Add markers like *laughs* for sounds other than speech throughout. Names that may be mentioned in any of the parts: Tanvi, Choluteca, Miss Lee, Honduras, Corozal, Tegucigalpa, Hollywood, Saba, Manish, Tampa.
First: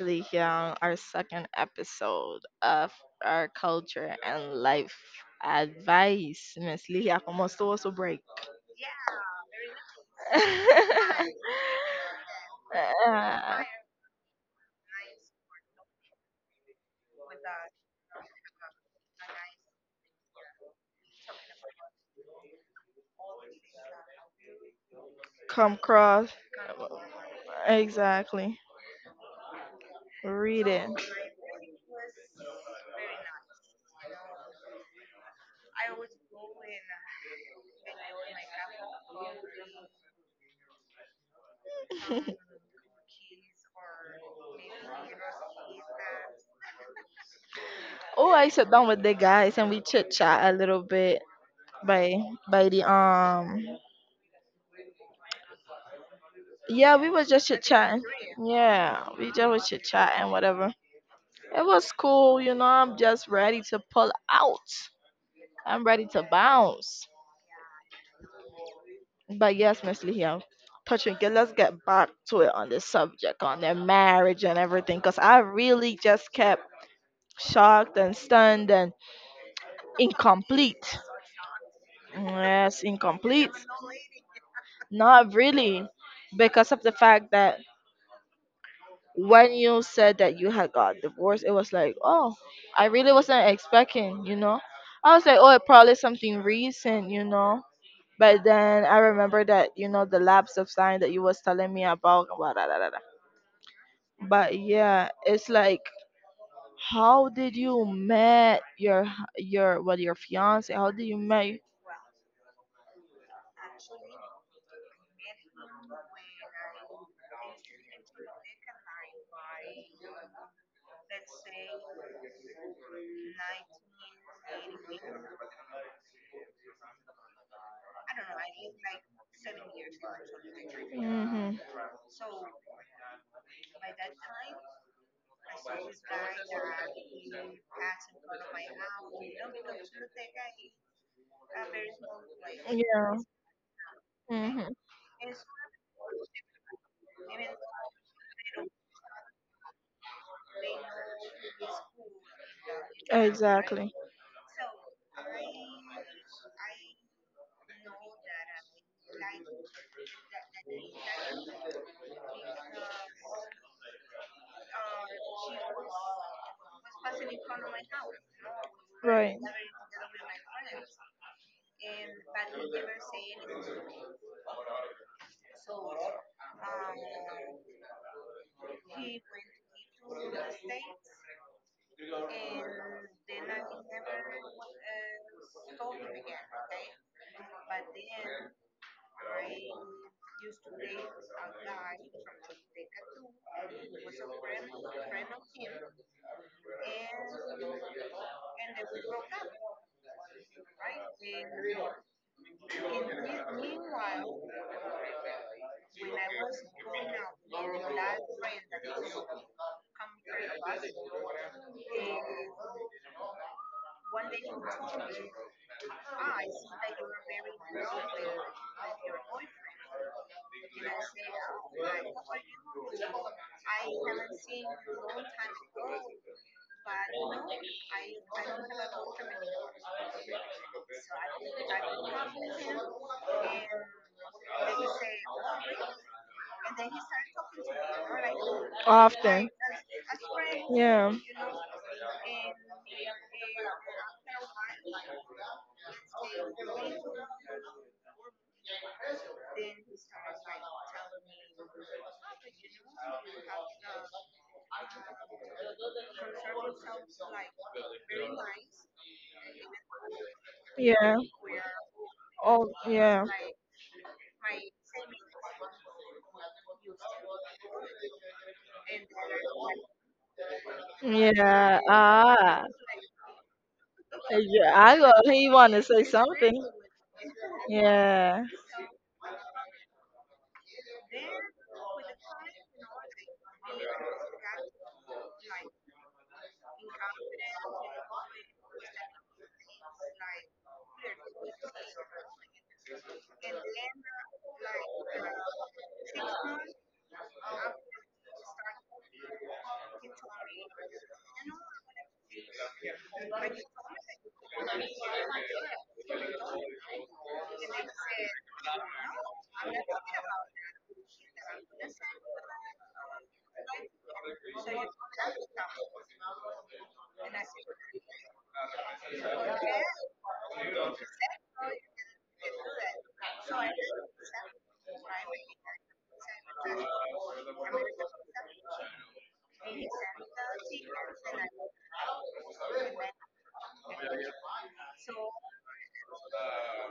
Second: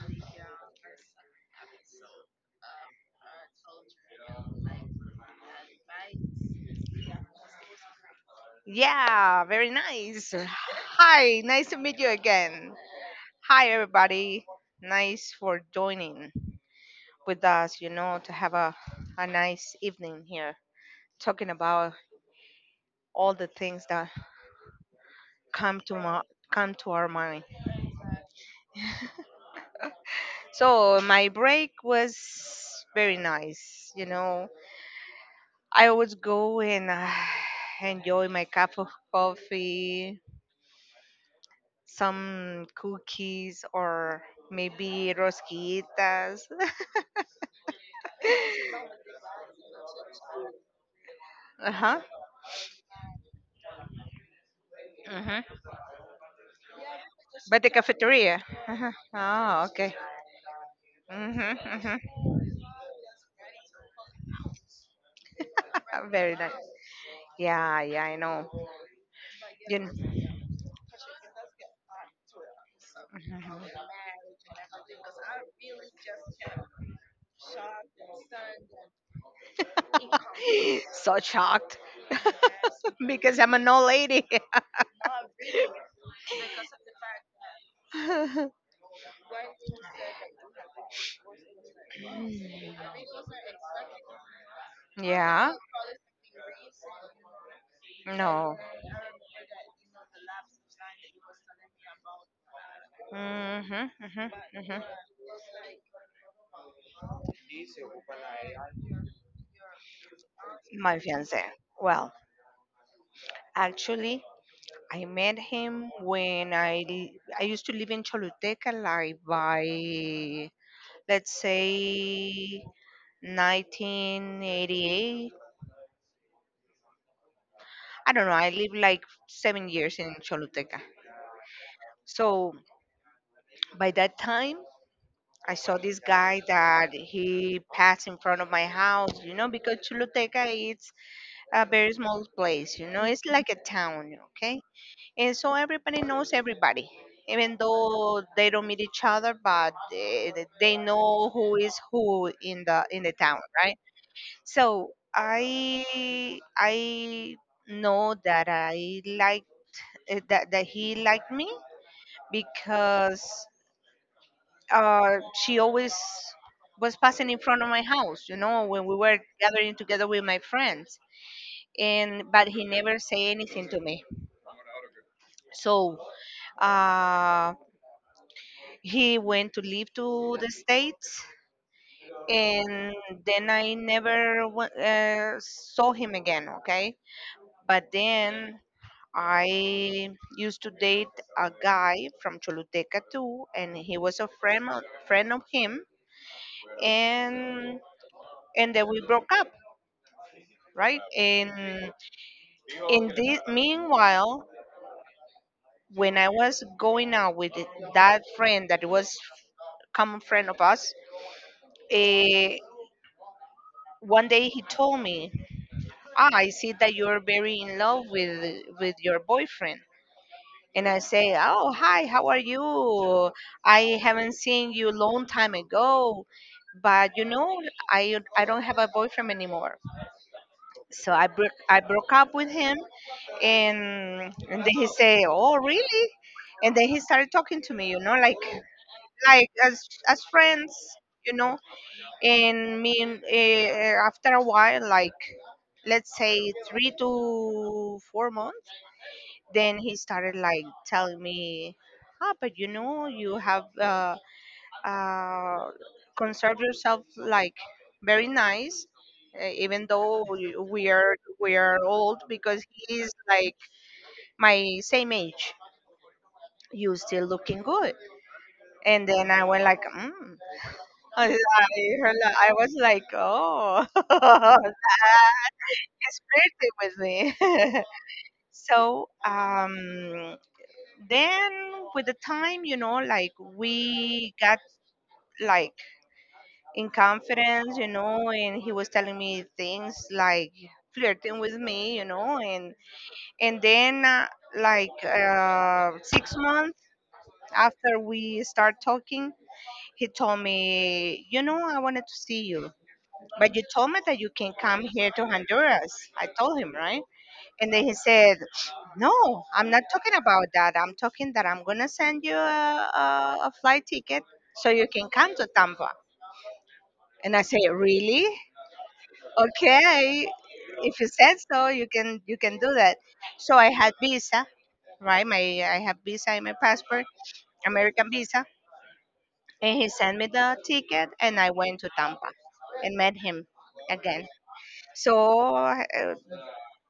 Lee here on our second episode of our culture and life advice. Miss Lee, ¿cómo estuvo su break? Yeah, very nice. Hi, *laughs* nice to meet you again. Ah, Hi, everybody. Nice for joining with us, you know, to have a nice evening here talking about all the things that come come to my, cross. come to our mind. Exactly. Read it. So my break was very nice, you know. I always go and *sighs* enjoy my cup of coffee, *laughs* some cookies or maybe rosquitas. Oh, I sat *laughs* down with the guys and we chit chat a little bit Uh huh. by by the Mhm. yeah, we were just But chit the chatting. cafeteria. Uh-huh. Yeah, we just were Oh, chit okay. chatting, whatever. Mhm. It was Mhm. cool, you know. I'm just ready to pull out. I'm ready *laughs* to Very nice. bounce. Yeah, yeah, I know. But You yes, know. Miss Lihia, touching good. Let's get back to it on this subject, on their *gasps* marriage and everything, cause I really just kept shocked and stunned and *laughs* incomplete. So shocked. Yes, *laughs* Because incomplete. I'm an old lady. Not really, because of the fact that when you said that you had got divorced, *laughs* it was like, oh, I really wasn't expecting, you know. I was like, Yeah. oh, it probably something recent, you know. But No. then I remember that, you know, the lapse of time that you was telling me about, blah, blah, blah, blah, blah. Mhm. Mhm. But Mhm. yeah, it's like, how did you met your your what, your fiance? How My did you fiance. met? Well, actually, I met him when I used to live in Choluteca, like by let's say 1988. I don't know. I lived like 7 years in Choluteca. Mm-hmm. So by that time, I saw this guy that he passed in front of my house, you know, because Choluteca is a very small place, you know, Yeah. it's like a town, okay? Mm-hmm. And so everybody knows everybody, even though they don't meet each other, but they know who is who in the town, right? Exactly. So I know that I liked, that he liked me because uh, she always was passing in front of my house, you know, when we were Right. gathering together with my friends. And but he never say anything to me. So uh, he went to live to the States, and then I never saw him again. Okay, but then I used to date a guy from Choluteca too, and he was a friend of him, and and then we broke up, right? And in this meanwhile, when I was going out with that friend that was common friend of us, eh, one day he told me, I see that you're very in love with your boyfriend, and I say, "Oh, hi, how are you? I haven't seen you long time ago, but you know, I don't have a boyfriend anymore. So I broke up with him," and and then he say, "Oh, really?" And then he started talking to me, you know, like Often. as friends, Yeah. you know. And me, after a while, like let's say 3 to 4 months, then he started like telling me, but you know you have uh conserved yourself like very nice, even though we we are Yeah. we are old, because Oh, he is yeah. like my same age, you still looking good. And then I went like mm. *laughs* I, Yeah. I I Ah. was like oh. *laughs* Yeah, I got he want to say He's something. flirting with me. Yeah. *laughs* So then, with the time, you know, like we got like in confidence, you know, and he was telling me things like flirting with me, you know. And then like 6 months after we start talking, he told me, you know, I wanted to see you, but you told me that you can come here to Honduras. I told him right. And then he said, "No, I'm not talking about that. I'm talking that I'm going to send you a flight ticket so you can come to Tampa." And I say, "Really? Okay. If you said so, you can do that." So I had visa, right? My I have visa in my passport, American visa. And he sent me the ticket and I went to Tampa and met him again. So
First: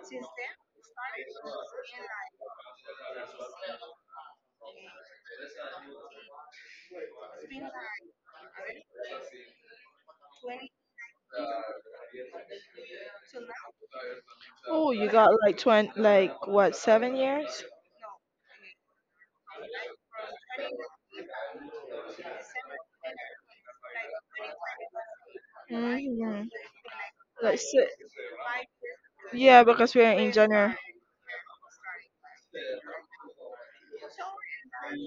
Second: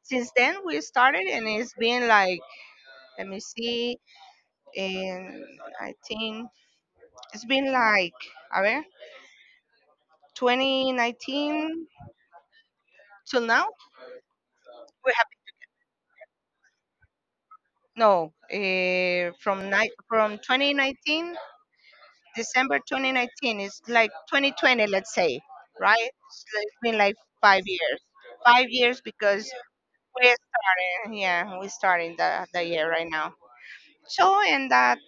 since then we started and it's been like let me see, and I think it's been like, a ver, 2019 till now. Oh, you We have got like 20, like what, 7 years? no, from 2019, December 2019 is like 2020, let's say, right? Hmm. It's been like Like five si years, 5 years because Yeah, because we're in we January. started, yeah, we started the year right now. So and that,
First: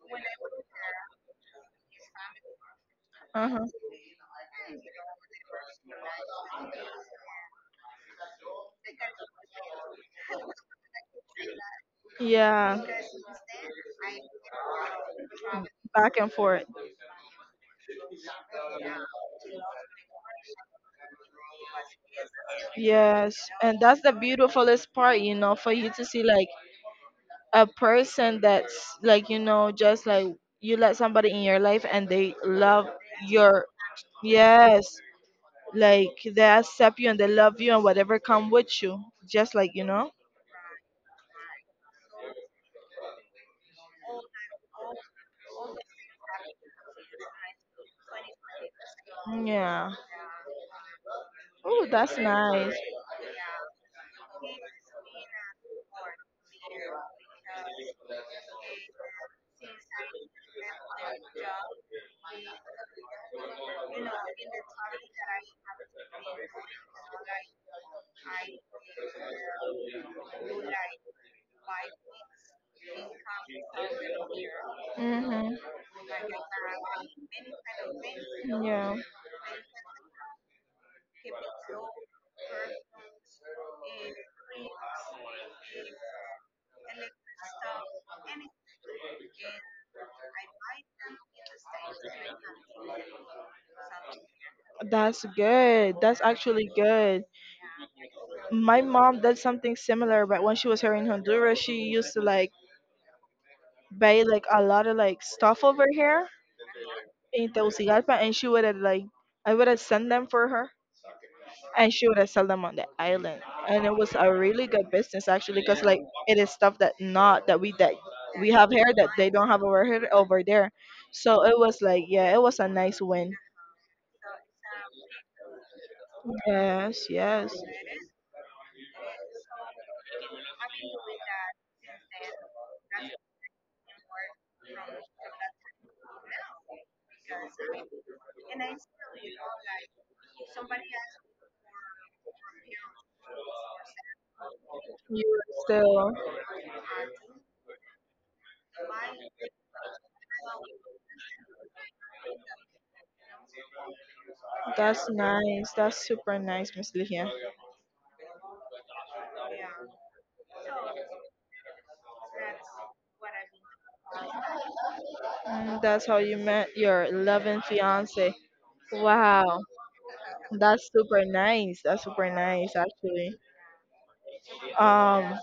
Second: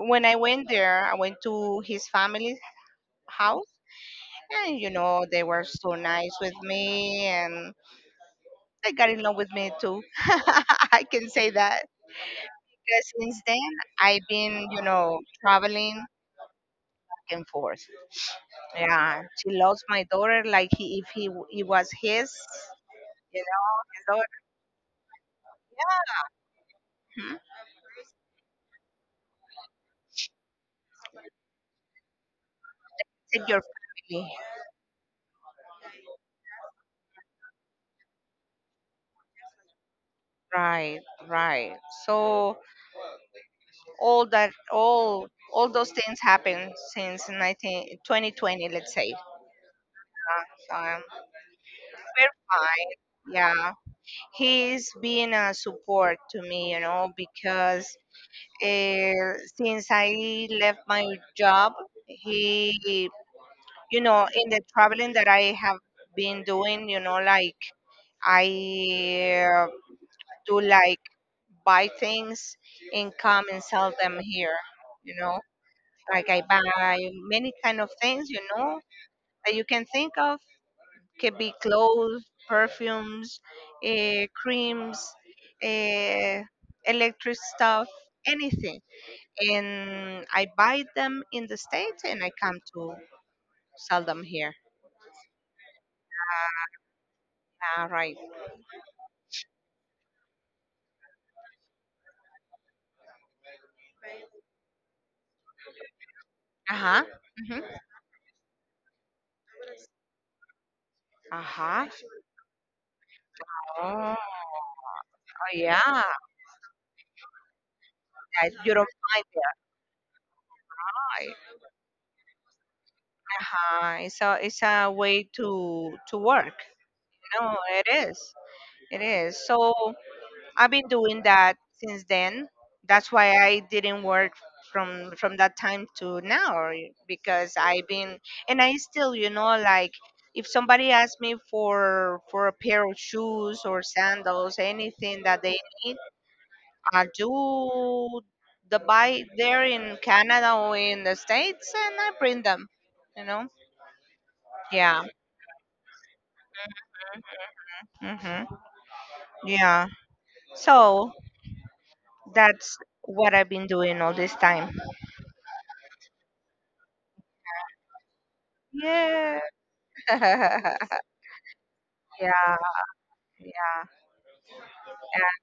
when I went there, I went to his family Uh-huh. house, and you know they were so nice with me, and that got in love with me too. *laughs* I can say that. Yeah. Because since then, I've been, you know, traveling back Back and forth. and forth. Yeah, she loves my daughter like he, if he w- it was his, Yes, you know, and that's his the daughter. beautifulest part, you know, for you to see like a person that's like, you know, just like you let somebody in your life and they love Yeah, it's your your, family. yes, like they accept you and they love you and whatever come with you, just like, you know. Right, right. So all that, all those things happened since 2020, let's say. Yeah. Uh, So Oh, that's we're nice. fine. Yeah, he's been a support to me, you know, because since I left my job, he, you know, in the traveling that I have been doing, you know, like I do like buy things and come and sell them here, you know, Mm-hmm. like I buy many kind of things, you know, Yeah. that you can think of. Could be clothes, perfumes, creams, uh, electric stuff, anything, and I buy them in the States and I come to sell them here. That's good. That's actually good. All right. My mom did something similar, but when she was here in Honduras, she used to like buy like a lot of like stuff over here Uh huh. in Mm-hmm. Tegucigalpa, and she would have like I would have sent them for her, Uh huh. and she would have sell them on the island, and it was Oh, a really good business actually, yeah. because like That it is stuff that not that we that we have you here don't that find they don't have over here over there, there. Right. so it was like yeah, it was a nice win. Uh-huh. It's a way to work. Yes, yes, No, it is. It is. So. I've been doing that since then. That's why I didn't work from that time to now because I've been, and I still, you know, like if somebody asks me for a pair of shoes or sandals, anything you that they were need, still. I do the buy there in Canada or in the States and I bring them, you know. Yeah. That's nice. That's super nice, Miss Ligia. Mhm. Yeah. So, that's what I've been doing all this time. Mm, that's how you met your 11th fiance. Yeah. Wow, that's *laughs* super nice. That's super Yeah, nice, actually. yeah. Um,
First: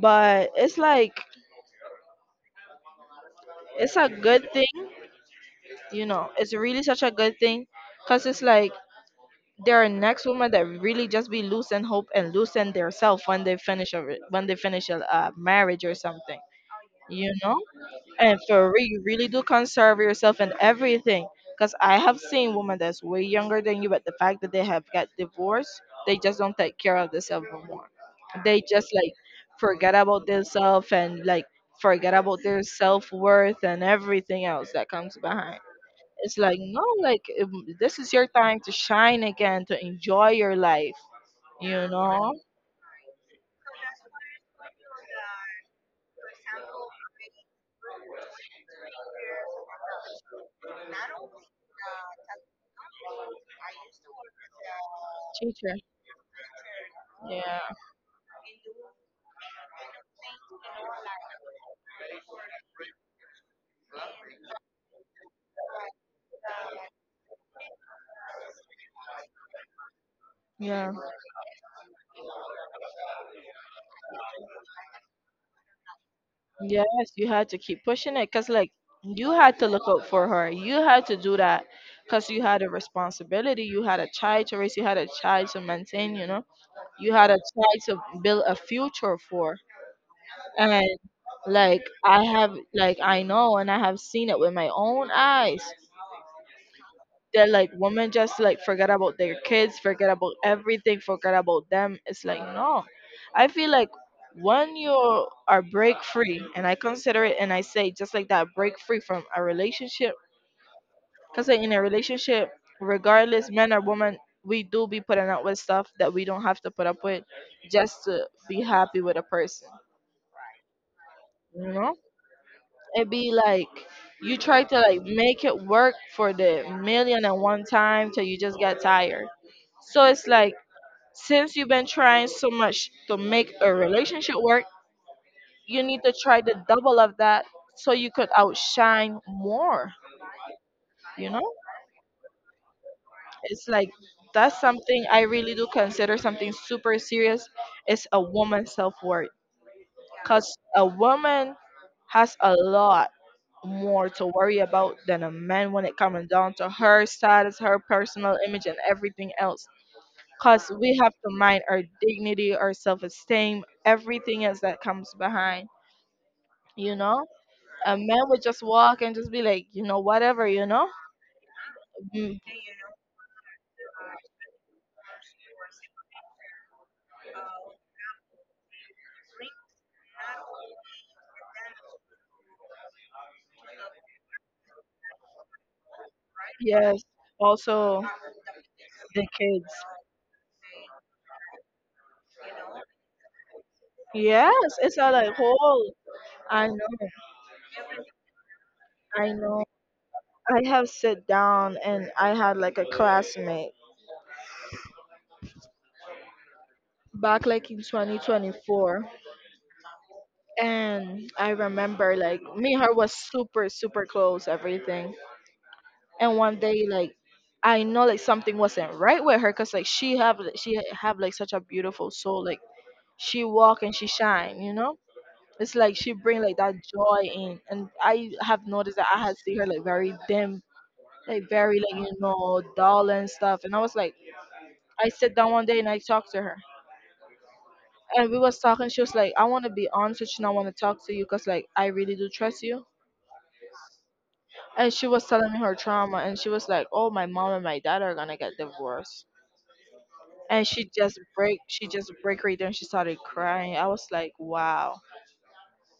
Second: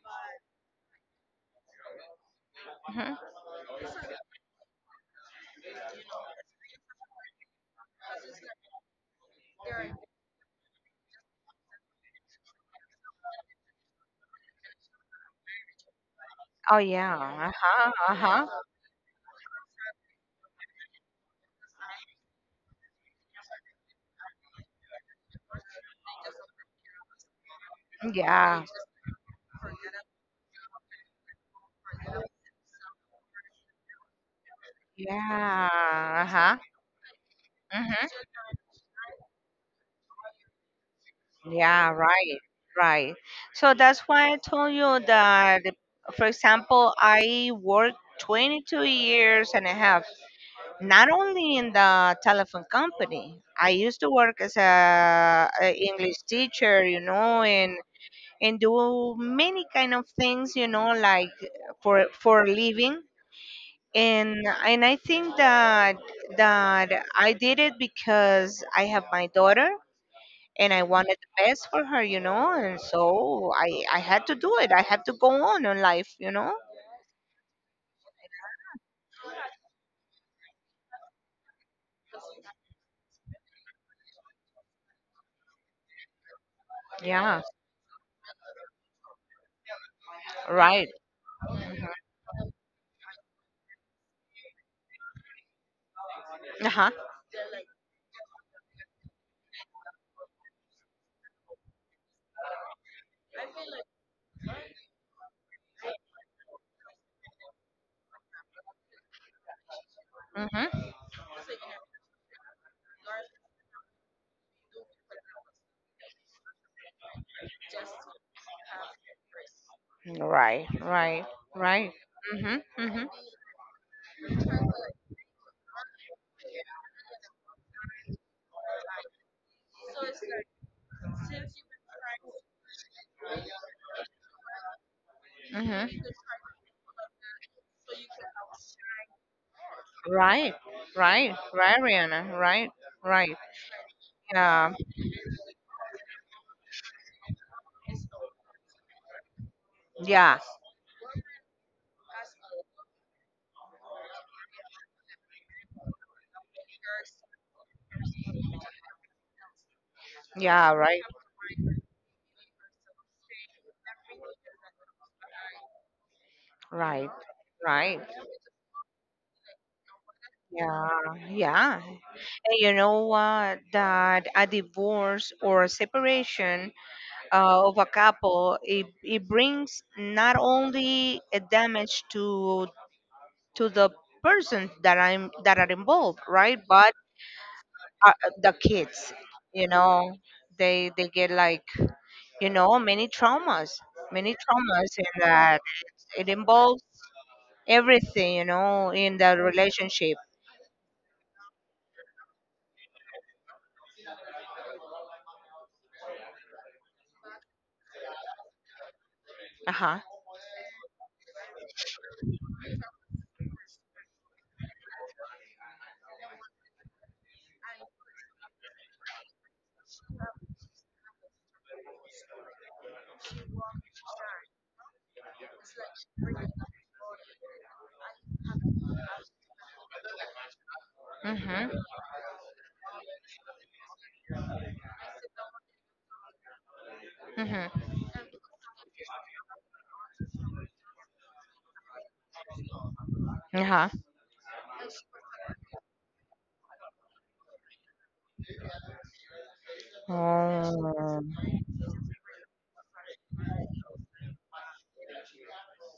but it's like Hmm. it's a good thing, you know. It's really such a good thing, cause it's like there are next women that really just be losing hope and loosen their self when they finish a re- when they finish a marriage or something, Oh yeah. you know. Uh-huh. And Uh-huh. for real, you really do conserve yourself and everything. Because I have seen women that's way younger than you, but the fact that they have got divorced, they just don't take care of themselves no more. They Yeah. just like forget about themselves and like forget about their self worth and everything else that comes behind. Yeah. It's Uh-huh. like, no, like this is Mm-hmm. your time to shine again, to enjoy your life, you Yeah, know? right. Right. So that's why I told you that, for example, I worked 22 years and a half, not only in the telephone company. I used to work as a Teacher. English teacher, you know, Yeah. and do many kind of things, you know, like for a living, and and I think that I did it because I have my daughter and I Yeah. wanted the best for her, you know, and so I had to do it. I had to go on in life, you know. Yes, you had to keep pushing it because, like, you had to look out for her. You had to do that because you had a responsibility. You had a child to raise. You had a child to maintain, you know? You had a Yeah. child to build a future for. Right. And, like, I have, like, I know and I have seen it with my own eyes. Uh huh. That like women just like forget about their kids, forget about everything, forget about them. It's like, no, I feel like when you are break free, and I consider it and I say, just like that, break free from a relationship. Mhm. Because like in a relationship, regardless men or women, we do be putting up with stuff that we don't have to put up with, just to be happy with a person, Right. Right. you Right. know. Mhm. Mhm. It be like you try to like make it work for the million and one time till you just get tired. So it's like since you've been trying so much to make a relationship work, you Mhm. need to try the double of that so you could outshine more, Right. you Right. know? Right, Rihanna. Right. Right. It's like that's Yeah. something I really do consider something super serious. It's a woman's self worth. Yeah. Because a woman has a lot more to worry about than a man when it comes down to her status, her personal image, and everything else. Because Yeah. we Right. have to mind our dignity, our self esteem, everything else that comes behind, you Right. know? A Right. man would just walk and just be like, you know, whatever, you know? Yeah. Yeah. Mm, And you know what, that a divorce or a separation, of a couple, it brings not only a damage to the person that are involved, right? But yes. Also, uh, the kids, the you kids. know, they get like, you know, many Yes, traumas, it's a and like that whole. it I involves know, everything, you know, in I the know. relationship. I have sat down and I had like a classmate back like in 2024. Uh huh. And I remember like me and her was super, super close, everything. And one day like I know like something wasn't right with her because like she have like such a beautiful soul. Like she walk and she shine, you know? It's like she bring like that joy in. And I have noticed that I had seen her like very dim, like very Mhm. like, you know, dull and stuff. And I was like, I sit down one day and I talked to her. Mhm. And we was talking, she was like, I wanna be honest with you and I wanna talk to you because like I really do trust you. Uh huh. And she was telling me her trauma and she was like, oh, my mom and my dad are gonna get divorced. And Oh. She just break right there and she started crying. I was like, wow.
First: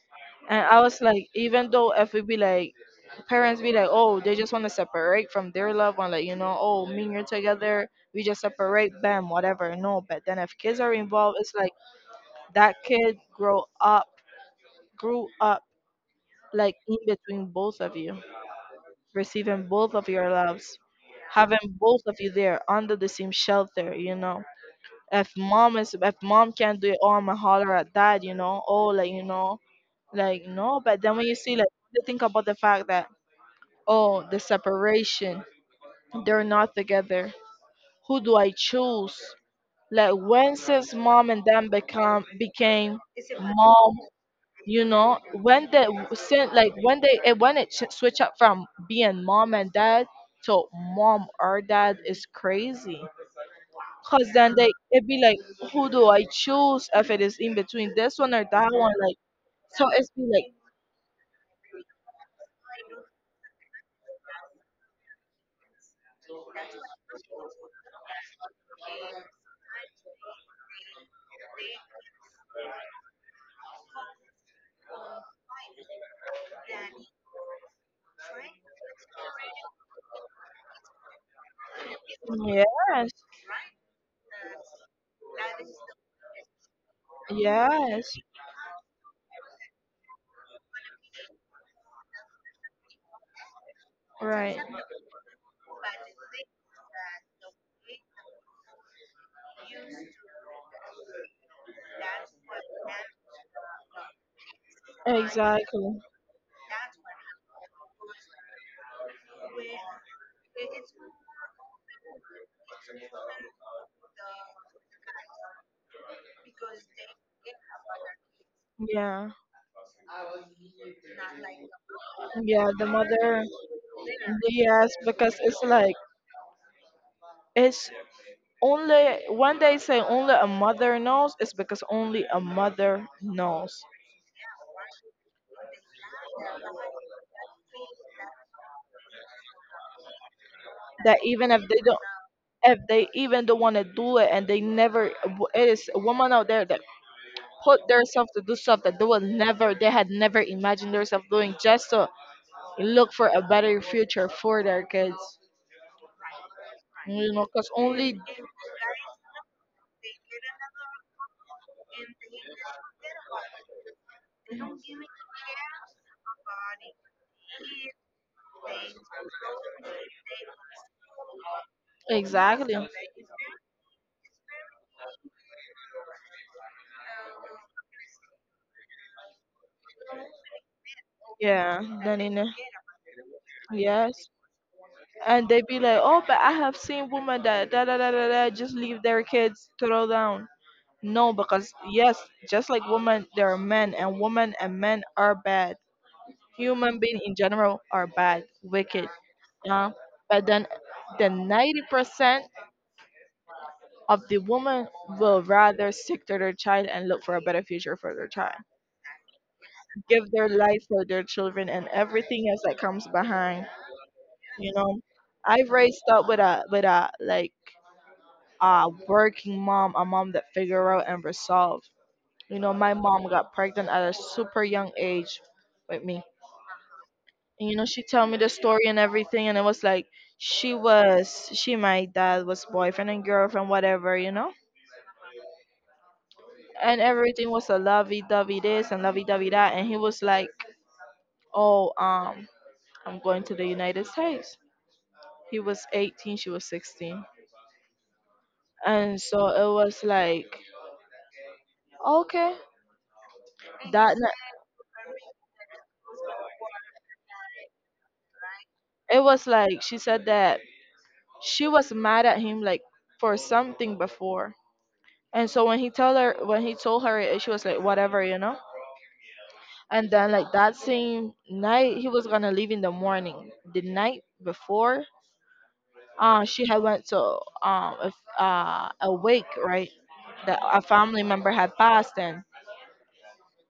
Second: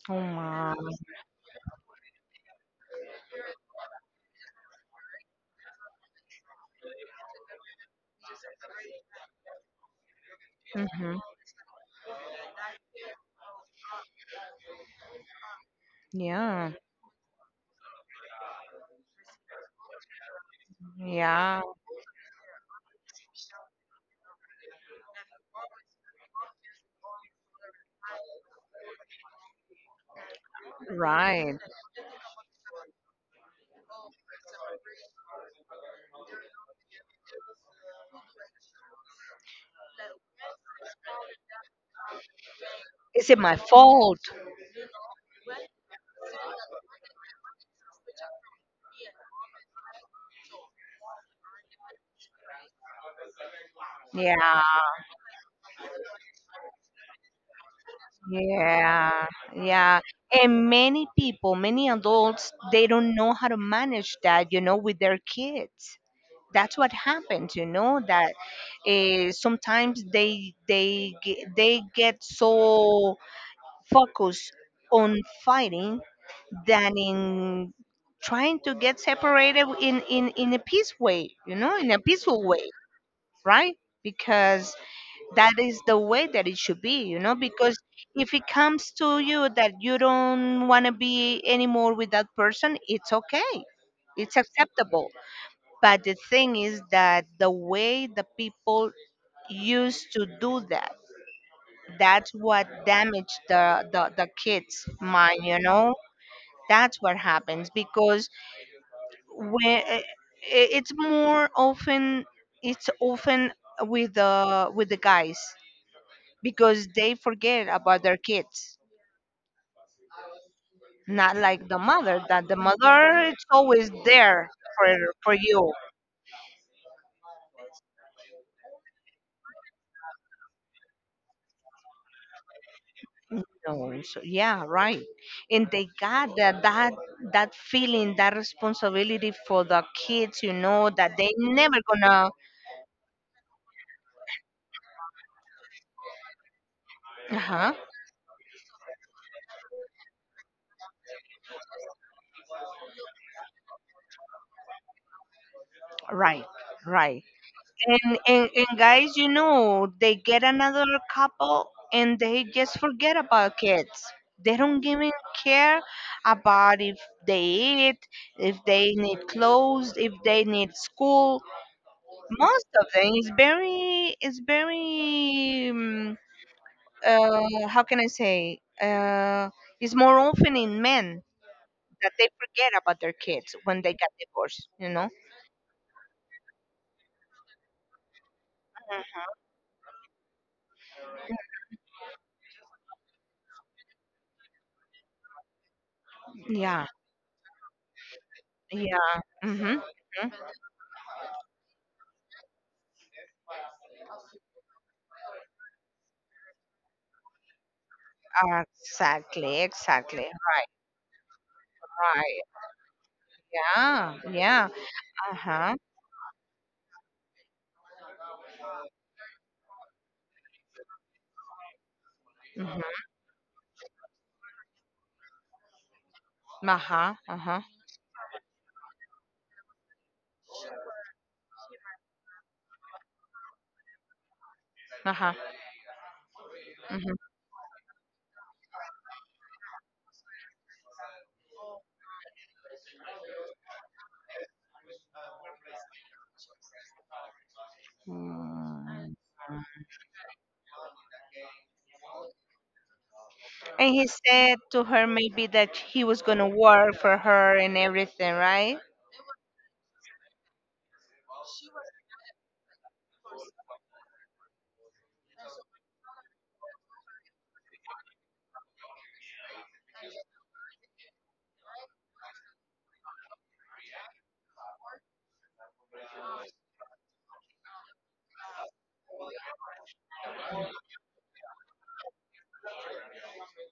Oh And my. I was like, even though if we be like parents be like, oh, they just want to separate from their loved one, like, you know, oh, me and you're together, we just separate, bam, whatever, no. But then if kids are Hmm. involved it's like that kid grow up grew up Yeah. like in between both of you, receiving both of your loves, having Yeah. both of you there under the same shelter, you know. If mom is, if mom can't do it, oh, I'ma holler at dad, you know, oh, like, you know, like no. But then when you see Right. like you think about the fact that, oh, the separation, they're not together. Who do I choose? Like, when since mom and dad become became Is it my mom, fault? you know, when they send like when they when it switch up from being mom and dad to mom or dad is crazy. Because Yeah. then they, it be like, who do I choose if it is in between this one or that one, like, Yeah. so Yeah. it's be And many people, many adults, they don't know how to manage that, you know, with their kids. That's what happens, you know, that sometimes they get so focus on fighting than in trying to get separated in, in a peace way, you know, in a like peaceful way, yes, right? Because that is the way that it should be, you know, because yes, if it comes to you that you don't want to be anymore with that person, it's okay. It's right, acceptable. But the thing is that the way the people used to do that, that's what damaged the kids mind, you know. exactly, That's what happens, because when it's more often it's often with the guys, because they forget about their kids, yeah, not like the mother, that the yeah, the mother is mother, always there yes. for for Because it's you. like it's only when they say only a mother knows, it's because only a mother No, knows so yeah, right. And they got that feeling, that responsibility for the kids, you know, that that they even if never they don't, gonna. if they even don't want to do it, and they never, it is a woman out there that Uh-huh. put themselves to do stuff that they would never, they had never imagined themselves doing, just to look for a better future for their kids, Right. Right. you know, because And, only and and guys, you know, they get another couple and they just forget about kids. They don't even care about if they eat, if they need clothes, if they need school. Most exactly. of them is very, how can I say? It's more often in men Yeah. that Then they in a- forget about their kids when they got yes. divorced. You know? And they be like, oh, but I have seen women that da da da da da just leave their kids to throw down. No, because yes, just like women, there are men, and women and men are bad. Yeah. Human beings in general are bad, Yeah. wicked. Mm-hmm. Yeah, Hmm. but then the 90% of the women will rather stick to their child and look for a better future for their child, Exactly. Exactly. give their Right. life for their children, and Right. everything else that comes behind. Yeah. Yeah. You know, Uh I've huh. raised up with a like a working mom, a mom that figure out and resolve. You know, Mm-hmm. my mom got pregnant at a super young age with me. Uh huh. Uh huh. And you know, she told me the story and everything and it was like she, my dad was boyfriend and girlfriend, whatever, you know? Uh huh. And Mm-hmm. everything was a lovey dovey this and lovey dovey that, and he was like, oh, I'm going to the United States. He was 18, she was 16. And so it was like, okay. And he That said ni- to her maybe that he was gonna work for her and everything, right? it was like she said that she was mad at him like for something before. And so when he told her, it, she was like, whatever, you know. And then like that same night, he was gonna leave in the morning. The night before, she had went to um a, f- a wake, right? That a family member had passed, and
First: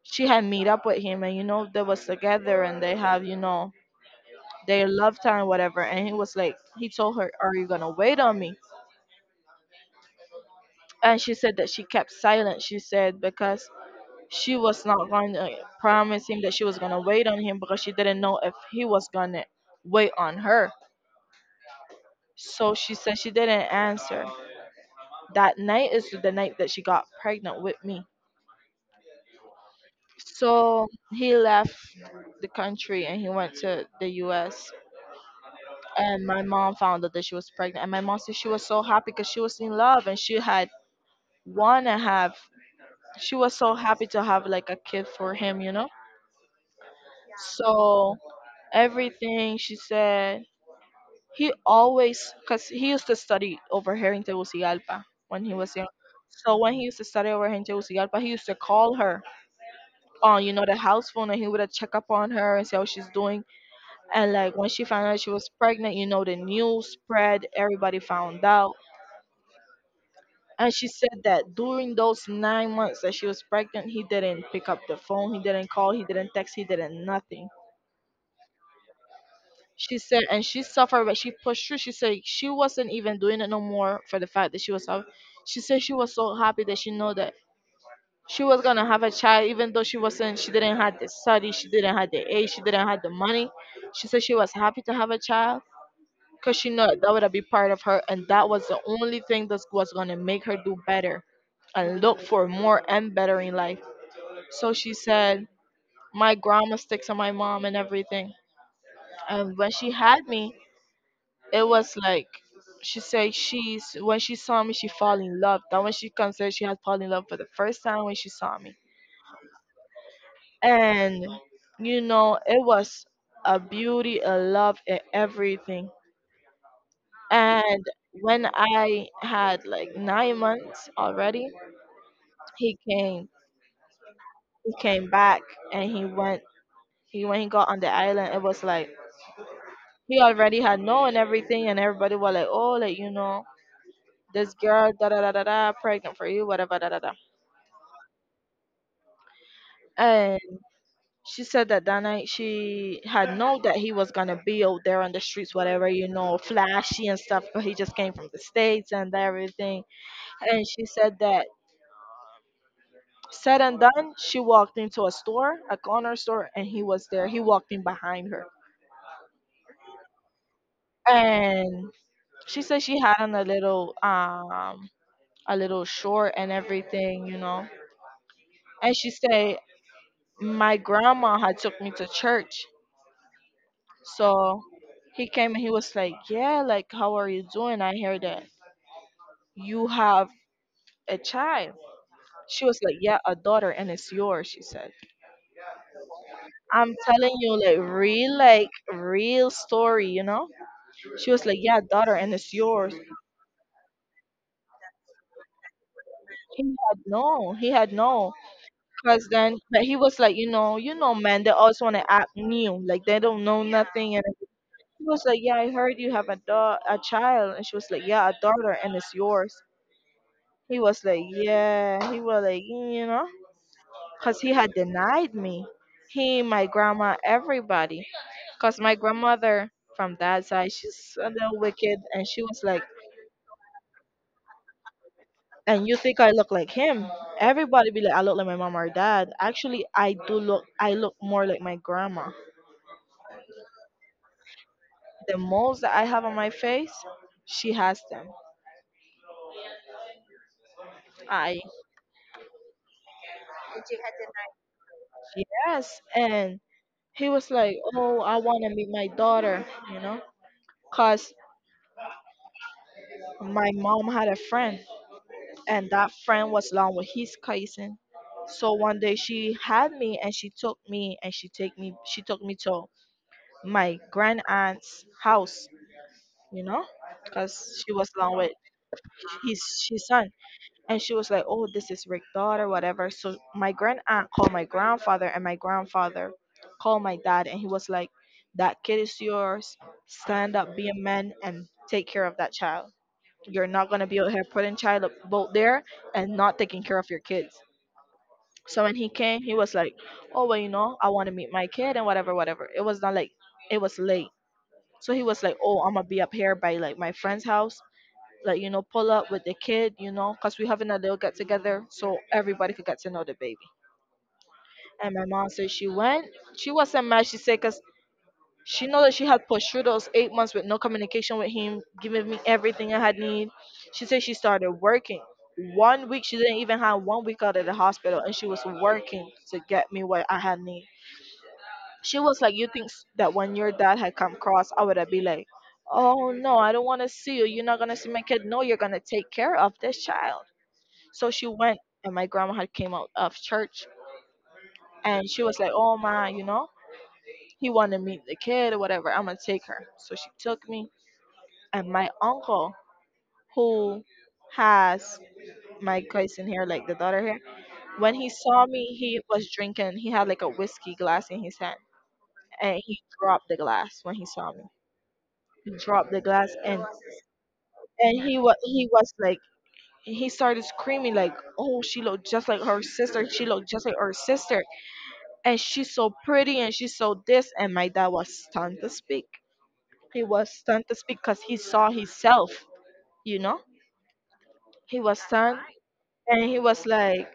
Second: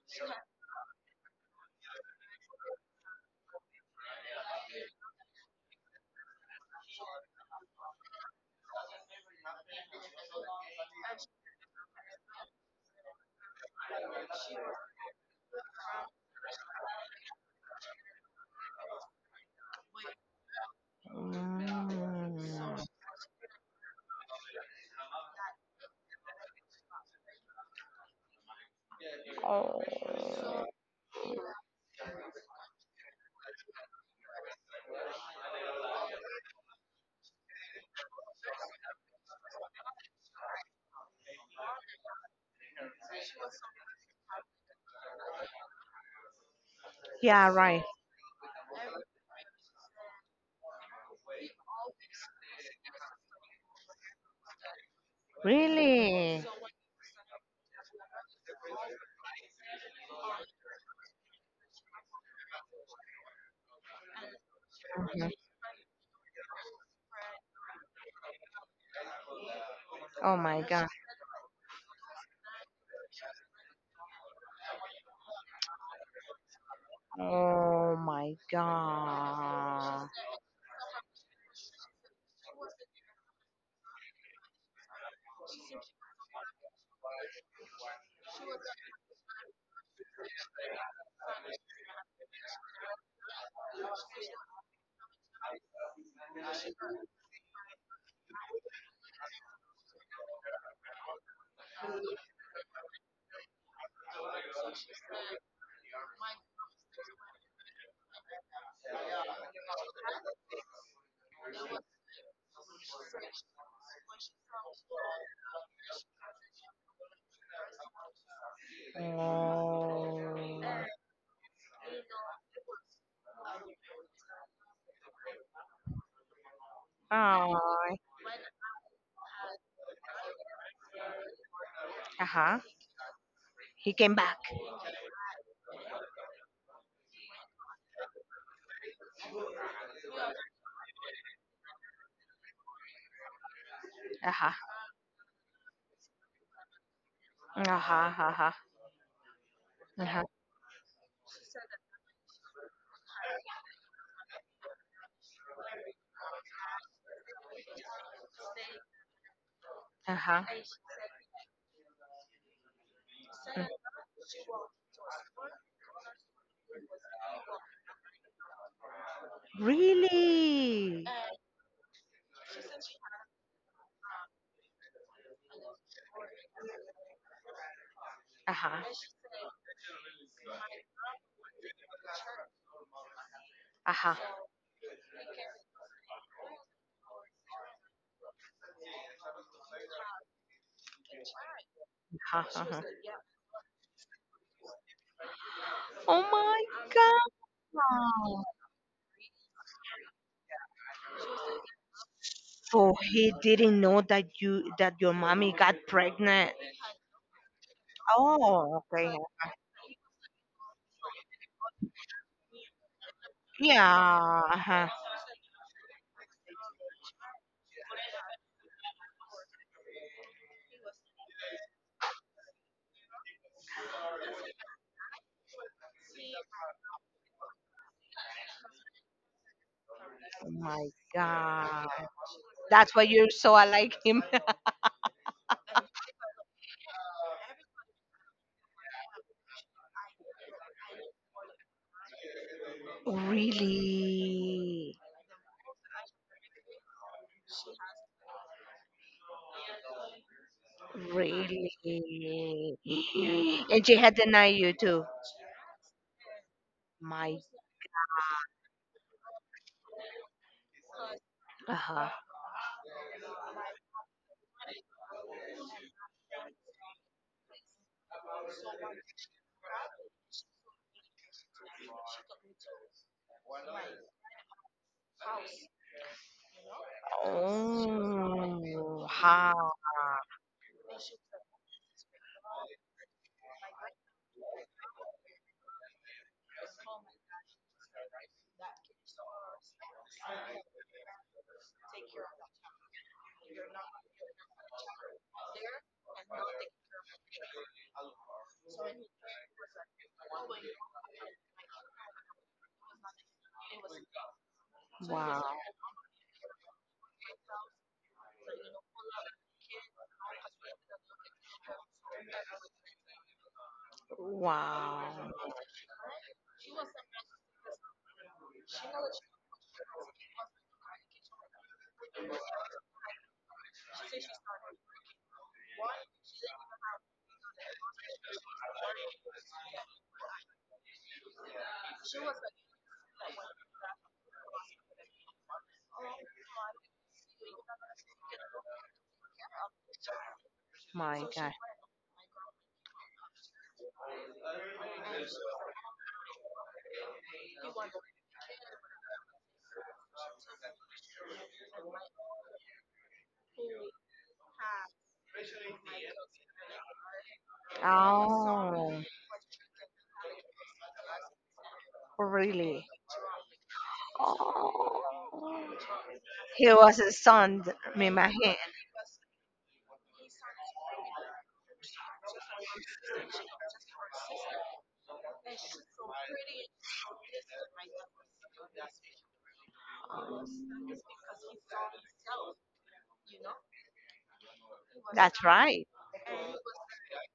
she had meet up with him, and you know they was together, and they have you know their love time, whatever. And he told her, "Are you gonna wait on me?" And she said that she kept silent. She said because she was not going to promise him that she was going to wait on him because she didn't know if he was going to wait on her. Mm. So she said she didn't answer. That night is the night that she got pregnant with me. Oh. So he left the country and he went to the US. And my mom found out that she was pregnant. And my mom said she was so happy because she was in love and she had want to have, she was so happy to have like a kid for him, you know? Yeah. Right. So everything she said. He always, because he used to study over here in Tegucigalpa when he was young. Really? So when he used to study over here in Tegucigalpa, he used to call her on, you know, the house phone, and he would check up on her and see how she's doing. And like when she found out she Hmm. was pregnant, you know, the news spread, everybody found out. Oh my And god. she said that during those 9 months that she was pregnant, he didn't pick up the phone, he didn't call, he didn't text, he didn't nothing. Oh my She god. said, and she suffered, but she pushed through. She said she wasn't even doing it no more for the fact that she was suffering. She said she was so happy that she know that she was gonna have a child, even though she wasn't. She didn't have the study, she didn't have the age, she didn't have the money. She said she was happy to have a child because she know that would be part of her, and that was the only thing that was gonna make her do better and look for more and better in life. So she said, my grandma sticks on my mom and everything. And when she had me, it was like, she said, she's, when she saw me she fell in love, that when she considered she had fallen in love for the first time when she saw me, Oh. and you know it was a beauty, a love, and everything. And Oh. when I had like 9 months already, Uh huh. he came He came back. he came back. And he went he when he got on the island, it was like he already had known everything, and everybody was like, "Oh, like, you know, Uh-huh. this girl, da da da da da, pregnant for you, whatever, da da da." Uh-huh. Uh-huh. Uh-huh. And she said that that night she had known that he was gonna be out there on the streets, whatever, you know, flashy and stuff, but he just came from the States and everything. Uh-huh. And she said that, said and done, she walked into a store, a corner store, and he was there. He walked in behind her, Really? and she said she had on a little short and everything, you know. And Uh-huh. she said my grandma had took me to church. Uh-huh. So he came and he was like, "Yeah, like, how are you doing? I hear that you have a child." Uh-huh. She was Uh-huh. like, "Yeah, a daughter, and it's yours," she said. Oh my I'm telling you, god. like, real story, you know? She was like, "Yeah, daughter, and it's So yours." he didn't know that you that your mommy got pregnant. He had no, he had no. Oh, okay. Because then, but he was like, "You know, you know, man, they always want to act new, like, they don't know nothing." And Yeah. Uh-huh. he was like, "Yeah, I heard you have a, a child." And she was like, "Yeah, a daughter, and it's yours." He was like, yeah, he was like, "Mm, you know," because he had denied me. He, my grandma, everybody. Because my grandmother from that Oh side, my she's a little god. wicked. And she was like, That's why you're so unlike him. *laughs* and you think I look like him? Everybody be like, I look like my mom or dad. Actually, I do look, I look more like my grandma. Really? The moles that I have on my face, she has them. I, Really? *gasps* And she had denied you too. yes. And he My was like, "Oh, I want to meet my daughter," you know, because Uh-huh. my mom had a friend, and that friend was along with his cousin. So one day she had me, and she took me, and she took me to my grand aunt's house, you know, because she was along with Oh, ha. his son. And she was like, "Oh, this is Rick's daughter," whatever. So my grand aunt called my grandfather, and my grandfather called my dad, and he was like, "That kid is yours. Stand up, be a man, and take care of that child. You're not gonna be out here putting boat there and not taking care of your kids." So when he came, he was like, "Oh well, you know, I want to meet my kid and whatever, whatever." It was not like, it was late, so he was Wow. like, "Oh, I'm gonna be up here by like my friend's house, like, you know, pull up with the kid, you know, cause we having a little get together, so everybody could get to know the baby." Wow. And my mom said she went. She wasn't mad. She said, "Cause she know that she had pushed through those 8 months with no communication with him, giving me everything I had need." She said she started working. One week she didn't even have one week out of the hospital, and she was working to get me what I had need. She was like, "You think that when your dad had come across, I would have been like, 'Oh no, I don't want to see you. You're not going to see my kid.' No, you're going to take care of this child." My So she God. went, and my grandma had came out of church, and she was like, "Oh my, you know, he wanted to meet the kid or whatever. I'm going to take her." So she took me, and my uncle, who has my cousin here, like the daughter here, when he saw me, Oh, he was drinking. He had like a whiskey glass in his hand, and really? he dropped the glass when he saw me. Dropped the glass, He and was a son, me imagine. he was like, he started screaming like, "Oh, she looked just like her sister, she looked just like her sister, and she's so pretty, and she's so this." And my dad was stunned to speak. He was stunned to speak because he saw himself, you know. He was That's stunned. right. And he was like,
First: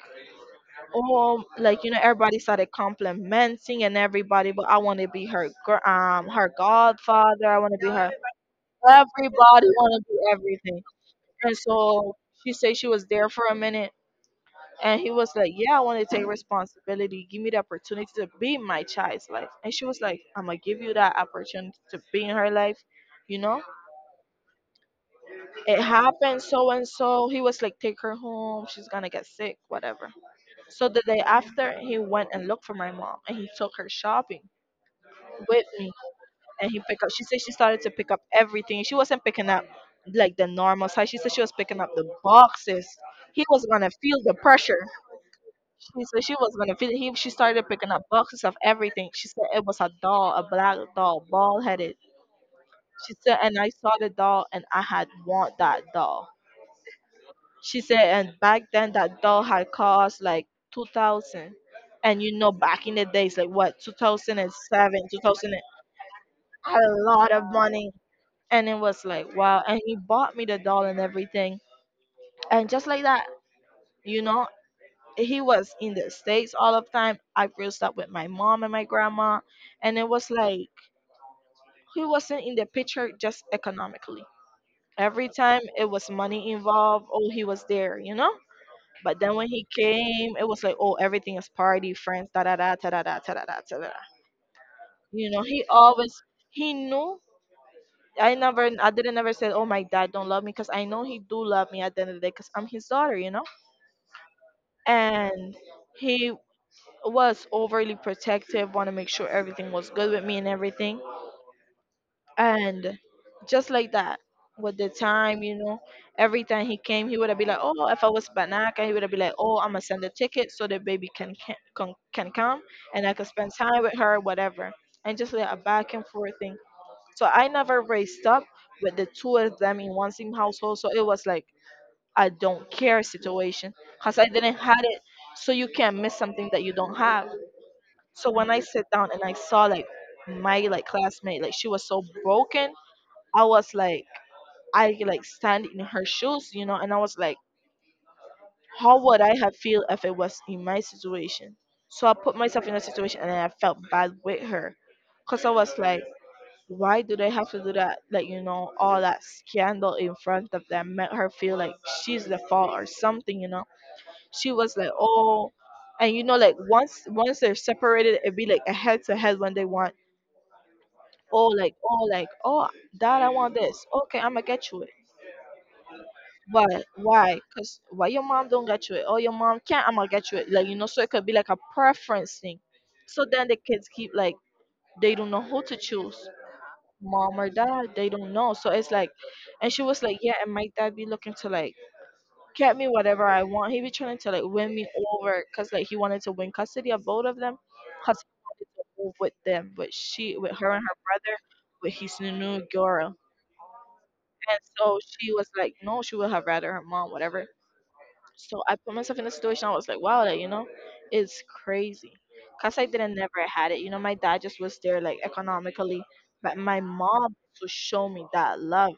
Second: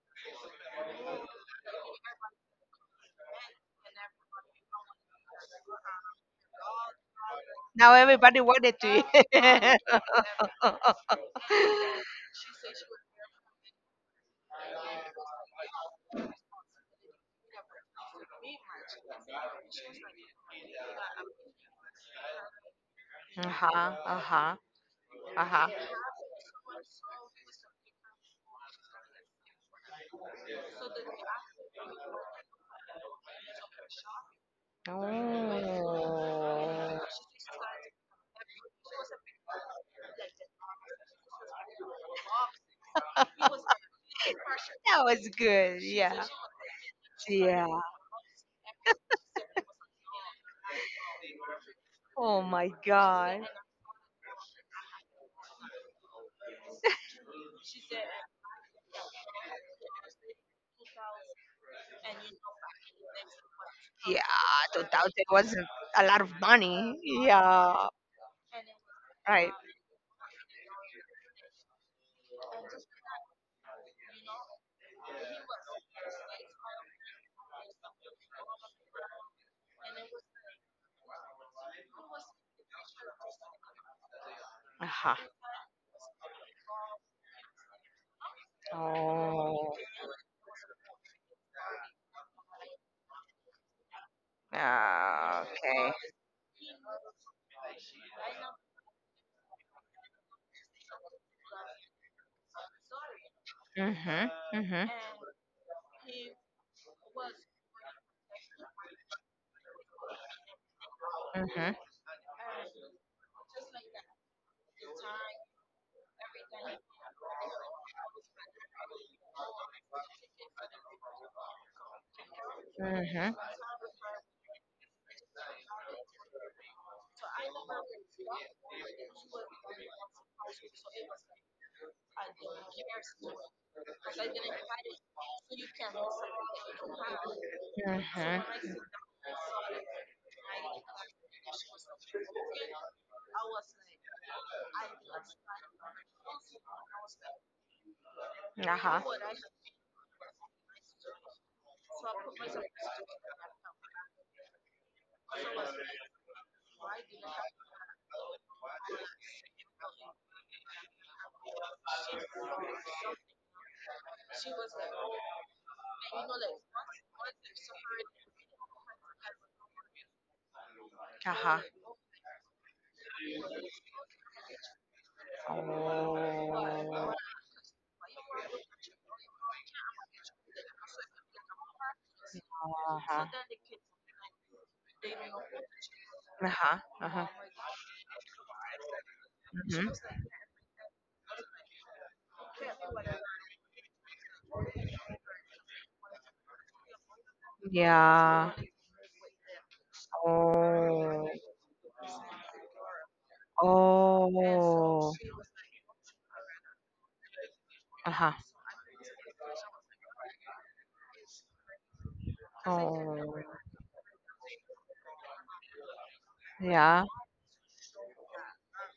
"Oh, like, you know," everybody started complimenting, and everybody, "But I want to be her her godfather, I want to be Now her," everybody wanted to. everybody *laughs* want to be everything. Uh-huh, And so she said she was there for a minute, and he was like, "Yeah, I want to take responsibility. Give me the opportunity to be in my child's life." And she was like, "I'm going to give you that opportunity to be in her life." You know, uh-huh, uh-huh. it happened so and so. He was like, "Take her home. She's going to get sick," whatever. So the day after, he went and looked for my mom, and he took her shopping with me. And he Oh, picked up, she said she started to pick up everything. She wasn't picking up like the normal size. She said she was picking up the boxes. He was going to feel the pressure. that was good. She, so Yeah. she was gonna feed him. She started Yeah. picking up boxes of everything. She said it was a doll, a black doll, bald headed. Oh my She said, God. and I saw the doll and I had want that doll. She said, and back then that doll had cost like 2,000. And you know, back in the days, like what, two thousand and Yeah, seven, two 2000 thousand, wasn't a lot of I had money. a lot of Yeah. money. And it was like, Right. wow. And he bought me the doll and everything. And just like that, you know, he was in the States all of time. I grew up with my mom and my grandma, and it was like he wasn't in the picture just economically. Uh Every time it was money involved, oh, he was there, you know? But then when he Oh, came, it was like, oh, everything is party, friends, da da da, da da da, da da da, da da. You know, he okay. always, he knew. I didn't ever say, "Oh, my dad don't love me," because I know he do love me at the end of the day, because I'm his daughter, you know? Mhm. Mhm. And he was overly protective, want to make sure everything was good with me and everything. Mhm. And just like that, with the time, you know, every time he came, he would have been like, "Oh, if I was Banaka," he would have been like, "Oh, I'm gonna send a ticket so the baby can come and I can Mhm. spend time with her, whatever." And just like a back and forth thing. So I never raised up with the two of them in one same household. So it was like I don't care situation because I didn't had it. So you can't miss something that you don't have. So Mhm. when I sit down and I saw like my like classmate, like she was so broken, I was like I like stand in her shoes, you know, and I was like, Uh-huh. how would I have feel if it was in my situation? So I put myself in a situation and I felt bad with her. Cause I was like, why do they have to do that? Like, you know, all that scandal in front of them made her feel like she's the fault or something, you know. She was like, oh, and you know like once they're separated it'd be like a head to head when they want. Oh, Uh-huh. like oh, like oh, dad, I want this. Okay, I'm gonna get you it. why Oh, why because why your mom don't get you it. Oh, your mom can't, I'm gonna get you it, like, you know, so it could be like a preference thing. So uh-huh. then the kids keep like, they don't know who to choose, Uh-huh. Uh-huh. mom or dad, they don't know, so it's like, and she Mhm. was like, yeah, and my dad be looking to like get me whatever I want, he be trying to like win me over because like he wanted to win custody of both of them, because Yeah. he wanted to move with them, with she, with her and her Oh. brother, with his new girl. And so Oh. she was like, no, she would have rather her mom, whatever. Uh-huh. So I put myself in a situation. I was like, wow, that, you know, it's crazy. Cause I didn't Oh. never had it. You know, my dad just was there like economically, but my Yeah. mom to show me that love.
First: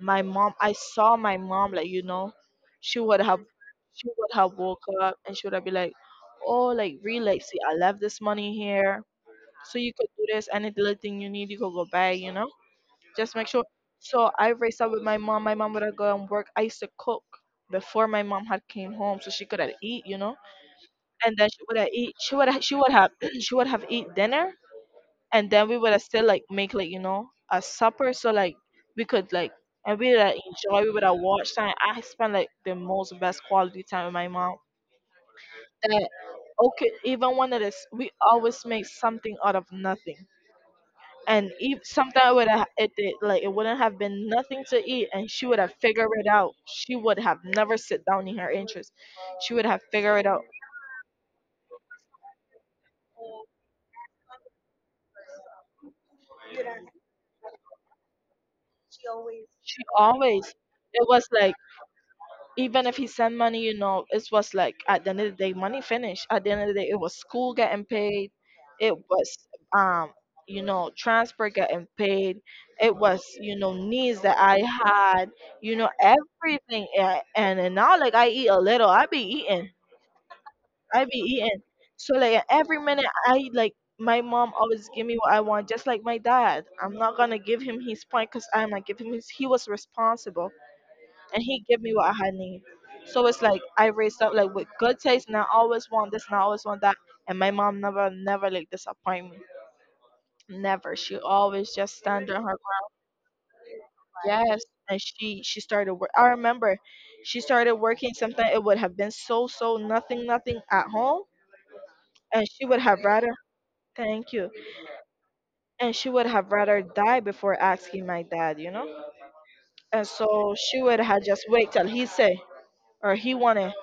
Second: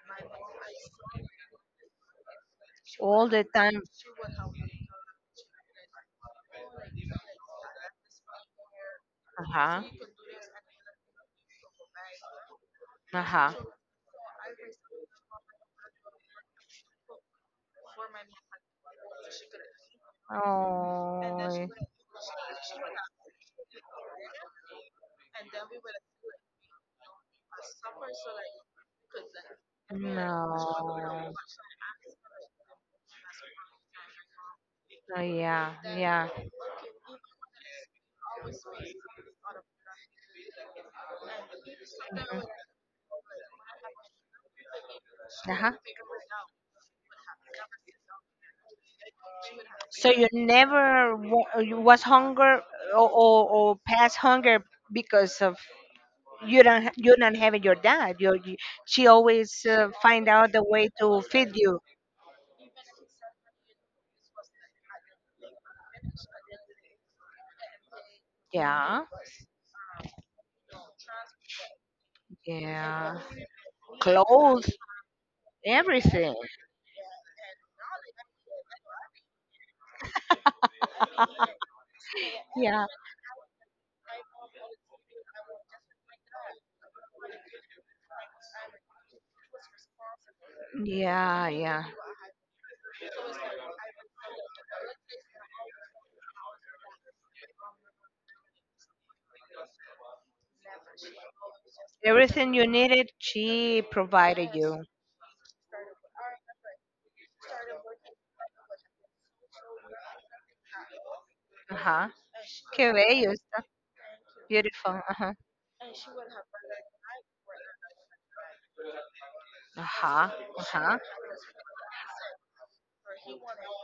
My mom, I saw my mom like, you know, she would All have, the time. she would have woke up and she would have been like, oh, like relax. See, I left this money here, so Uh-huh. you could do this. Any little thing you need, you could go buy. You know, just make Uh-huh. sure. So I raised up with my mom. My mom would go and work. I used to cook before my mom had came home, so she could have eat, you know. Oh. And then she would have eat. She would have. She would have. *clears throat* She would have eat dinner, and then we would have still like make like, you know, a supper, so like we could like, and we would have enjoy. We would have No. watched time. I spent like the most best quality time with my mom. Oh, yeah. That, Yeah. okay, even one of this, we always make something out of nothing, and ev sometimes would have it, it like it wouldn't have been nothing to eat, and she would Uh-huh. have figured it out, she would have never sit down in her interest, she would have So figured it you out, never wa- you was hunger or past hunger because of you don't having your dad. You she always she find always, out the way it to was feed like, you. even if he sent money, you know, it was like at the end of the day money finished, at the end of the day it was school getting paid, it Yeah, was, um you know, transport getting paid, it yeah. was, you know, needs that I Clothes, had, you know, everything. everything. And now like I eat a little, I be eating. I be eating. So like every Yeah, minute I like my mom always give me what I want, just like my dad. I'm not gonna give him his point because I'm not giving him his, he was responsible and yeah, he give yeah. me what I had need. So it's like I raised up like with good taste and I always want this and I always want that. And my mom never never like disappoint me. Never. She always just stand on Everything her, you needed, she provided yes. you. And she started work. I remember she started working something, it would have been so so nothing nothing at home, Uh huh. and she would Que have rather, bello, está thank you, beautiful. Uh huh. and she would have rather die before asking my dad, you know? Uh And huh. so Uh she huh. would have just wait till he say or he wanted.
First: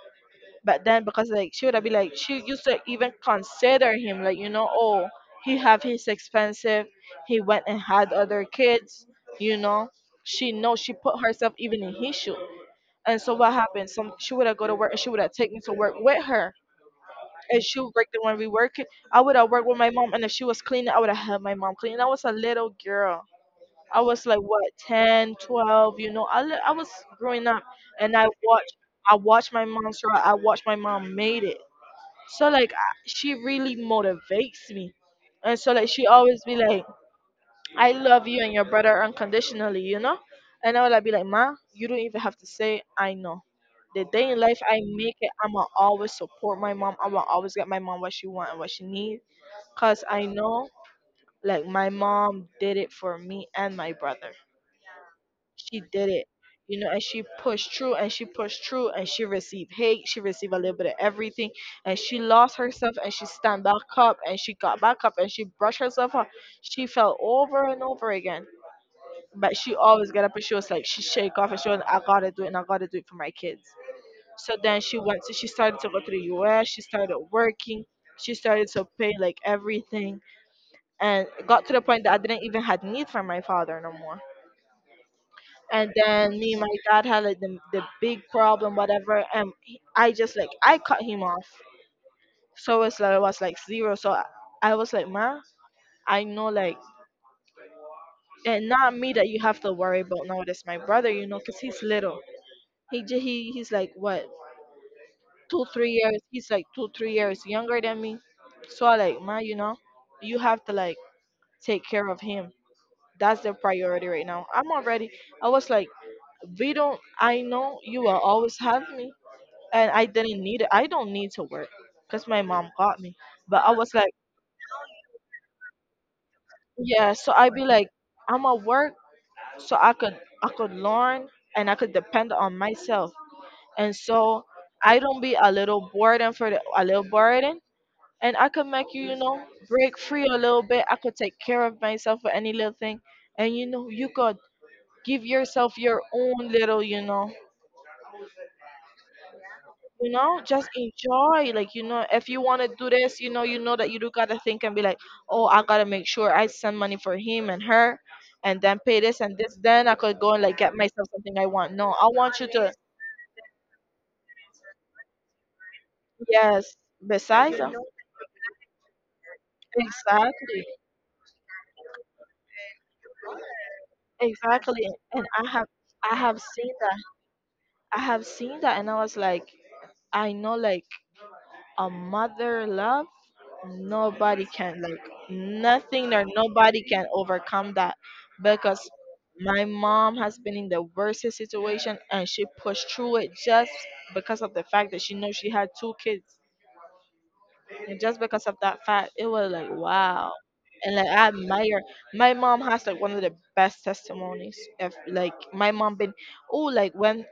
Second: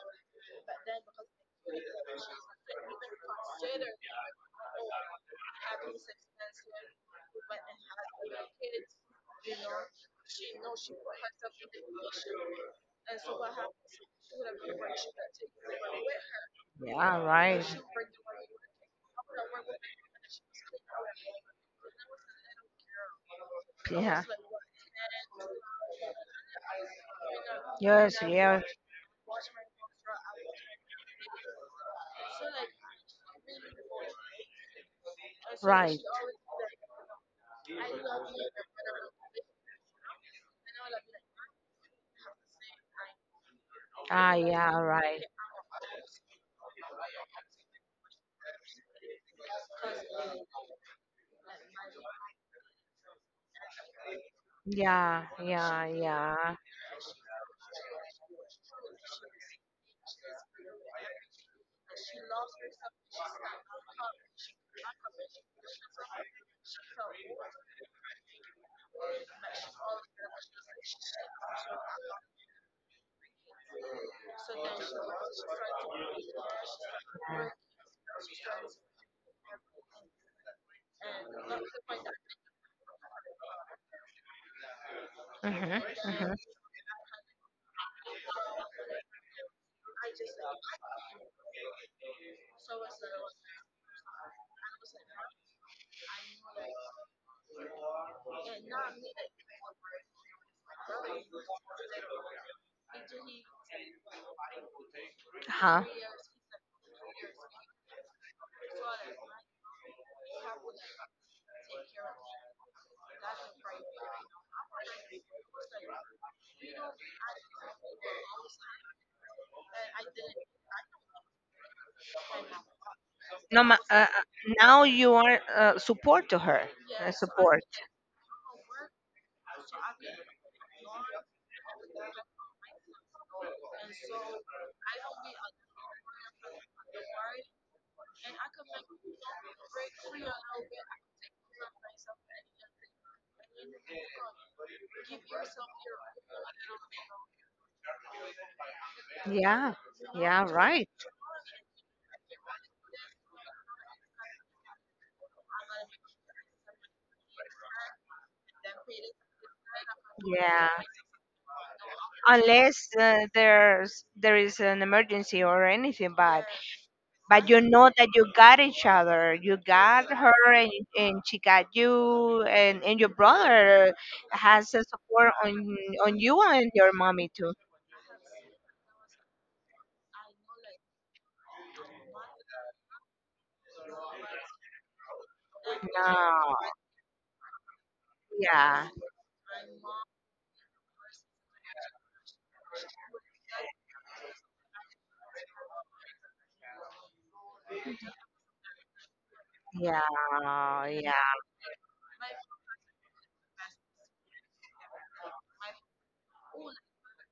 But then because like she would have been like she used to even consider him like, you know, oh, he have his expensive, he went and had other kids, you know. She know she put herself even in his shoe. And so what happened? Some she would have go to work and she would have take me to work with her. Yeah, And right. she would work there when we work. I would have worked with my mom, and if she was cleaning, I would have helped my mom clean. I was a little girl. I Yeah. was like what, 10, 12? You know. I was growing up, and Yes, I yeah, watched, I watched my mom struggle. I watched my mom made it. So like I- she really motivates me. And so like right. she always be like, I love you and your brother unconditionally, you know? And I would like be like, Ma, you don't even have to say, I know. The day Ah, in life yeah, I make right. it, I'ma always support my mom. I'ma always get my mom what she want and what she needs. Cause I know like my mom did it for me and my brother, Yeah, she yeah, did it, yeah. you know, and she pushed through, and she pushed through, and she received hate, she received a little bit of everything, and she lost herself, and she stand back up, and she got back up, and she brushed herself up, she fell over and over again, but she always got up, and she was like, she shake off, and she was like, I gotta do it, and I gotta do it for my kids. So then she went to, she started to go to the US, she started working, she started to pay like everything, and it got to the point that I didn't even had need for my father no more. And Mm-hmm, then mm-hmm. me and my dad had like the big problem, whatever, and he- I just like I cut him off. So it's like it was like zero. So I was like, Ma, I know like, and not me that you have to worry about now, that's my brother, you know, because he's little. He, j- he he's like what, two Huh. three years he's like 2 3 years younger than me. So I like, Ma, you know, you have to like take care of him, that's the priority right now, I'm already, I was like, we don't, I know you will always have me, and I didn't need it. I don't need to work because my mom got me. But No, I ma was like, now you are support to her. Yeah. So I'd Support. be like, I'm at work, so I could, I could learn and I could depend on myself. And so I don't be a little burden for the, a little burden, and I could make you, you know, break free a little bit. I could take care of myself for any little thing, and you know, you could give yourself your own little, you know, Yeah, you know, yeah, just right. enjoy like, you know, if you want to do this, you know, you know that you do gotta think and be like, oh, I gotta make sure I send money for him and her, and then pay this and this, then I could go and like Yeah, get myself something I want, no, I want you to, unless there's there is an emergency or anything, yes, but you besides know that you got each other. You got her, exactly, and she got you, and your brother has exactly, a and support I have, I on you have and seen your that, mommy too. I have seen that, and I was like, I know like a mother love. Nobody can, like, nothing No. or nobody can overcome that, because Yeah, my mom has been in the worstest situation and she pushed through it just because of the fact that she knows she had two kids. And just because of that fact, it was like, wow. yeah, And like I yeah. admire, my mom has like one of the best testimonies. If like my mom been, oh like when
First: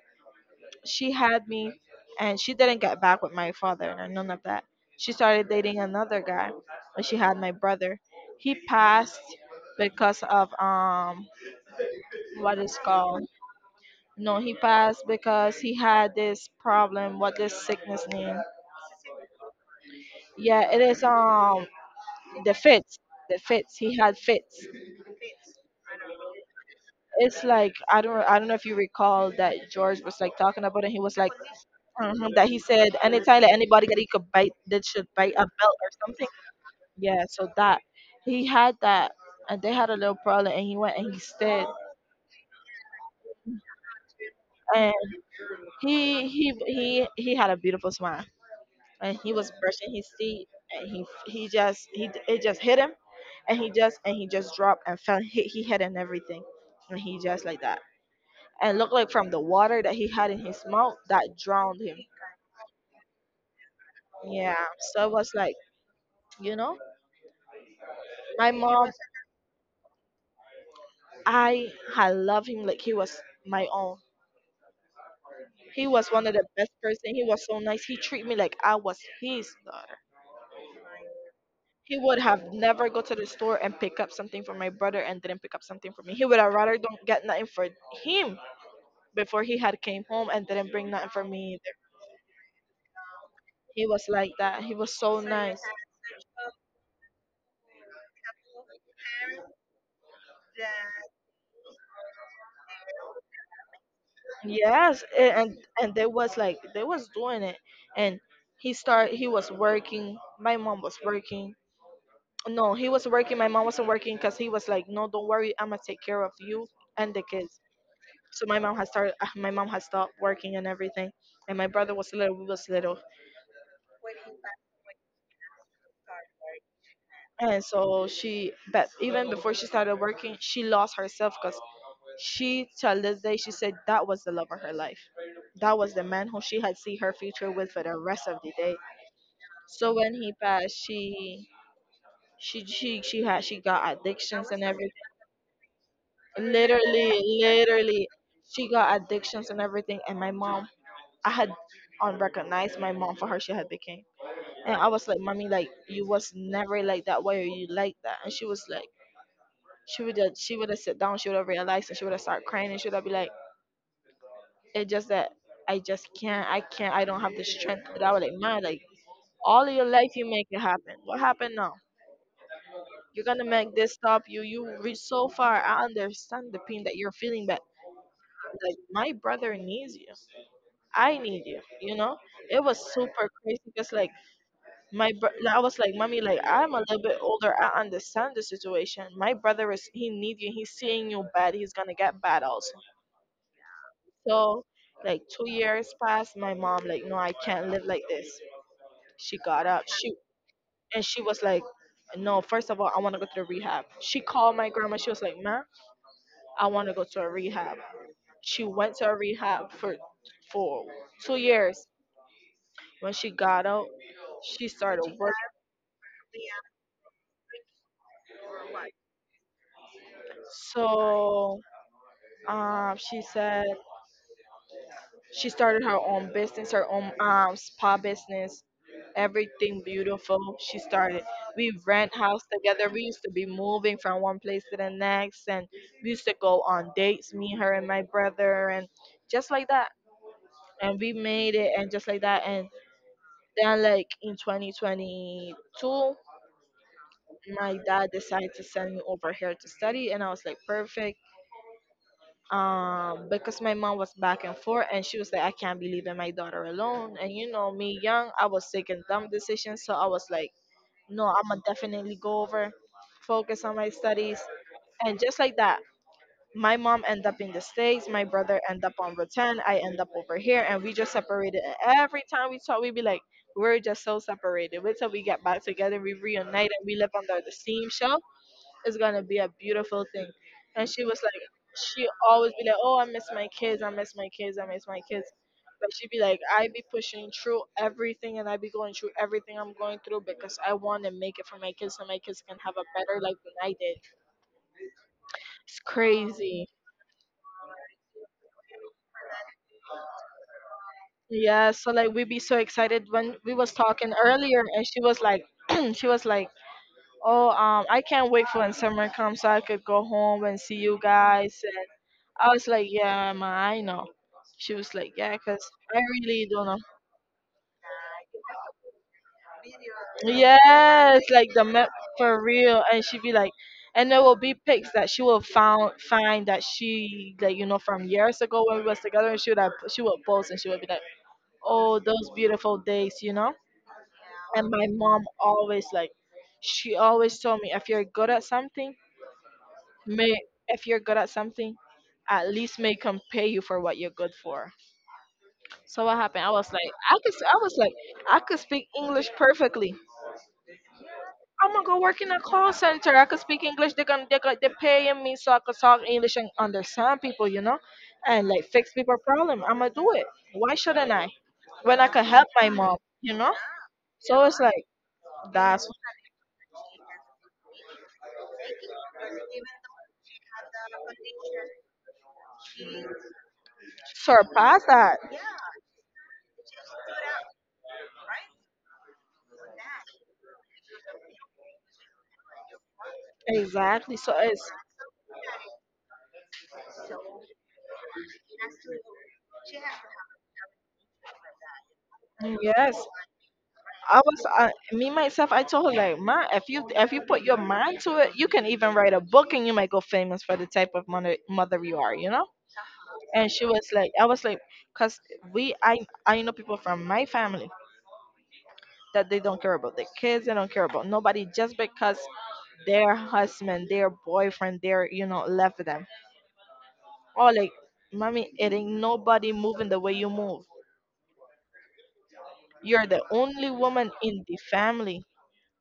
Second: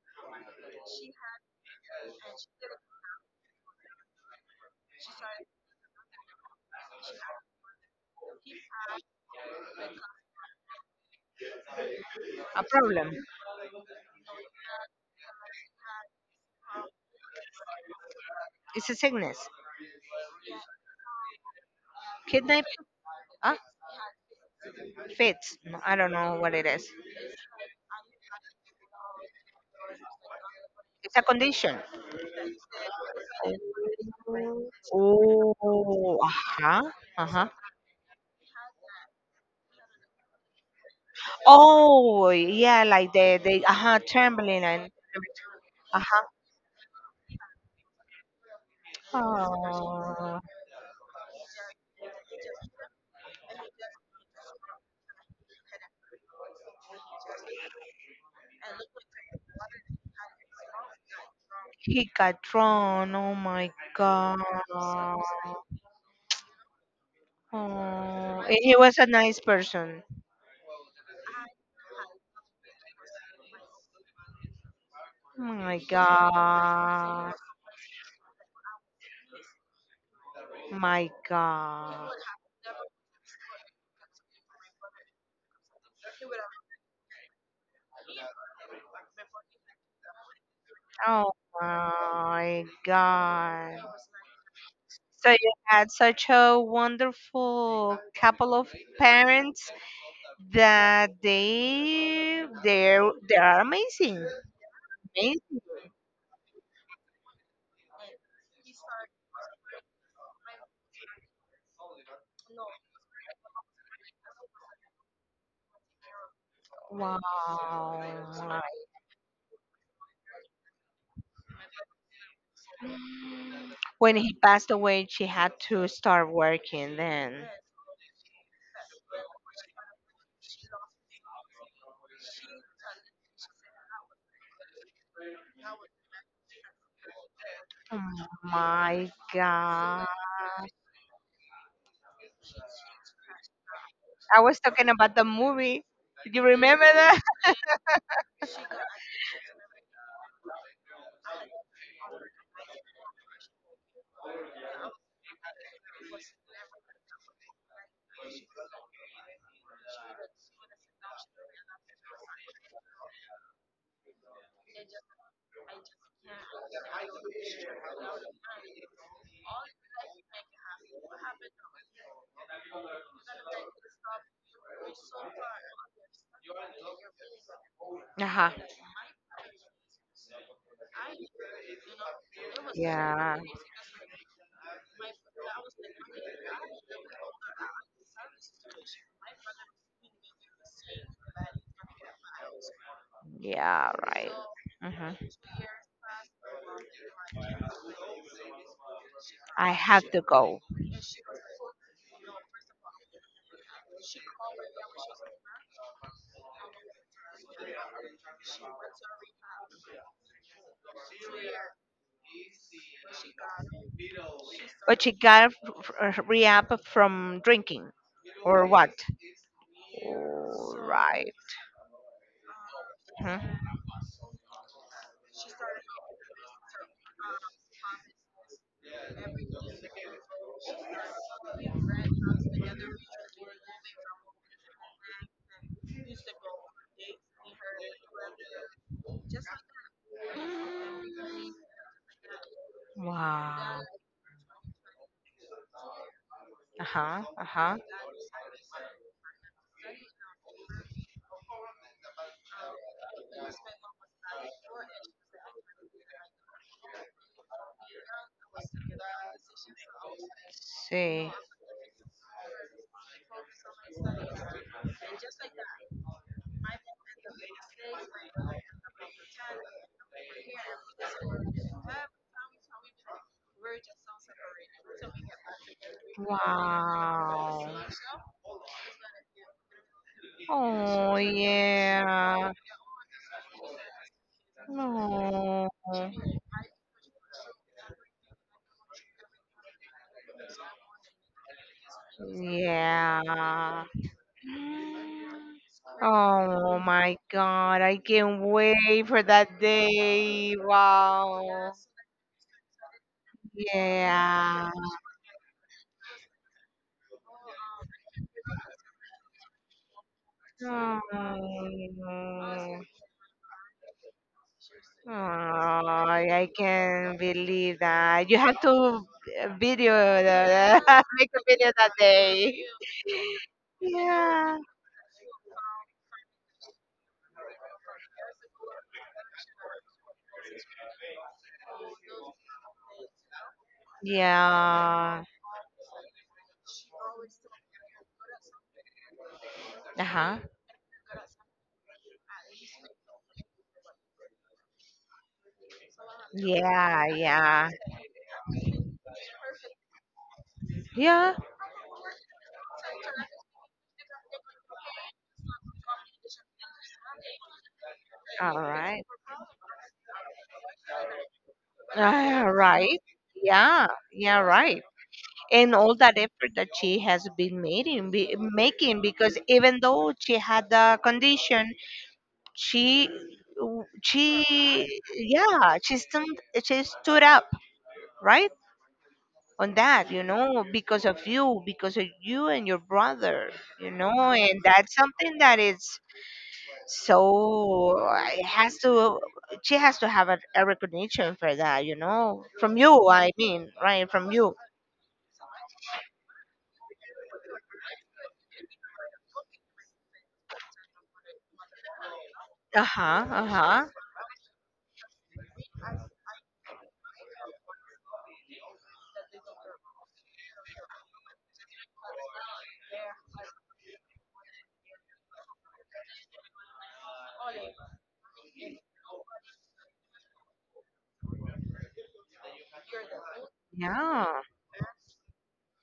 she had me and she didn't get back with my father or none of that. She started dating another guy and she had my brother. He passed because of what A is problem. called, no, he passed because he had this problem, what this sickness name. It's a sickness. Yeah, it is the Kidney. fits. The Huh? fits. He had fits. Fits. No, I don't know what it is. It's like I don't know if you recall that George was like talking about it. He It's was a like. condition. Mhm, that he said anytime that anybody that he could bite that should bite a belt or Oh, something. uh-huh. Yeah, Uh-huh. so that he had that, and they had a little problem, and he went and he stayed, Oh yeah, like the uh-huh trembling and and he uh-huh. he he he had a beautiful smile, and he was brushing his Oh. teeth, and he it just hit him, and he just dropped and fell, he hit and everything, and he just like that, and looked like from the water that he had in his mouth that drowned him. He got drawn. Oh my god. Yeah, so it was like, you know, Oh, my and he mom, was a nice person. I had loved him like he was my own. My He was one of the best person. He god. was so nice. He treated me like I was his daughter. My He god. would have never go to the store and pick up something for my brother and didn't pick up something for me. He would have rather don't get nothing for him before he had came home and didn't bring nothing for Oh me either. my god. He was like that. He was so So you nice. had such a wonderful couple of parents that they are amazing. Yes, a- and Amazing. and they was like they was doing it, and he was working. My mom was working. No, he was working. My mom wasn't working because he was like, no, don't worry, I'ma take care of you and the kids. Wow. So my mom had started. My mom had stopped working and everything, and my brother was little. We was little, When he passed away, she had to start working then. and so she. But even before she started working, she lost herself because she till this day she said that was the love of her life. That was the man who she had see her future with for the Oh rest of the day. my So god. when he passed, she had she got I addictions was and talking everything. about the movie. Do you remember that? Literally, *laughs* literally, she got addictions and everything. And my mom, I had unrecognized my mom for her. She had became. And I was like, mommy, like you was never like that way or you like that. And she was like, she would have sat down, she would have realized and she would have started crying and she would have be like, it's just that I just can't, I don't have the strength. But I was like, man, like all of your life you make it happen. What happened now? You're gonna make this stop you. You reach so far. I understand the pain that you're feeling, but Uh-huh. like my brother needs you. I need you, you know? It was super Yeah. crazy just like like, I was like, mommy, like I'm a little bit older. I understand the situation. My brother is he needs you. He's seeing you bad. He's gonna get bad also. Yeah, right. So like Hmm. 2 years passed. My mom like, no, I can't live like this. She got I up. have She to go. and she was like, no. First of all, I want to go to the rehab. She called my grandma. She was like, ma, I want to go to a rehab. She went to a rehab for for 2 years. When she got out, she But she started working. got a a rehab from drinking or what? All right. So she said. Mhm. She started her own business, her own spa business, everything beautiful. She started. We rent house together. We used to be moving from one place to the next, and we used to go on dates, me, her, and my brother, and just like that. And we made it, and just like that. And Wow. then, like in 2022, Uh-huh. Uh-huh. my dad decided to send me over here to study, and I was like, perfect. Because my mom was back and forth and she was like, I can't be leaving my daughter alone, and you know me young, I was taking dumb decisions, so I was like, no, See. I'm gonna definitely go over, focus on my studies, and just like that, my mom ended up in the States, my brother ended up on return, I end up over here, and we just separated. And every time we talk we'd be like, we're just so separated, wait till we get back together we reunite and we live under the Wow. same shelf, it's gonna be a beautiful thing. And she Oh was like, she yeah. always be like, oh, I miss my kids, I miss my kids, I miss my kids. No. But she'd be like, I be pushing through everything and I be going through everything I'm going through because I want to make it for my kids so my kids can have a better life than I Yeah. did. It's crazy. Oh my God, I can't wait for that day. Yeah, Wow. so like we be so excited when we was talking earlier Yeah. and she was like, *clears throat* she was like, oh, I can't wait for when summer comes so I could go home and see you guys. Oh, And I was like, yeah, ma, I know. She was like, yeah, 'cause I really I don't know. can't believe that. You have to video the, *laughs* Yes, make a like the video map that for day. real. And she'd be like, and there will be Yeah. pics that she will found find that she like, you know, from years ago when we was together. And she would have, she would post and she would be like, oh, those beautiful days, you know. And my Yeah. mom always like, she always told me, if you're good at something, may Uh-huh. if you're good at something, at least make them pay you for what you're good for. So what happened, I was like, Yeah, yeah. I could speak English perfectly, Yeah. I'm gonna go work in a call center, I could speak English, they're paying me so I could talk English and understand people, you know, and All like fix right. people problem, I'm gonna do it. Why shouldn't I, when I could Ah, help my mom, right. you know? Yeah, yeah, So it's right. like And that's all that effort that she has been making, be, making because even though she had the condition, she, surpass she, that, yeah, she stood up, right, on that, you know, because of you and your brother, you exactly. know, So and it's, that's something that is so. It has to. She has to have a recognition for that, you know, from yes, you. I mean, right, from you. Me myself, I told her like, ma, if you put your mind to it, you can even write a book and you might go famous for the type of mother you are, you know. Uh-huh, And she uh-huh. was like, I was like, cause we I know people from my family that they don't care about their kids, they don't care about nobody just because their husband, their boyfriend, their, you know, left them. Or like, mommy, it ain't nobody moving the way you move. You're the only woman Yeah. in the family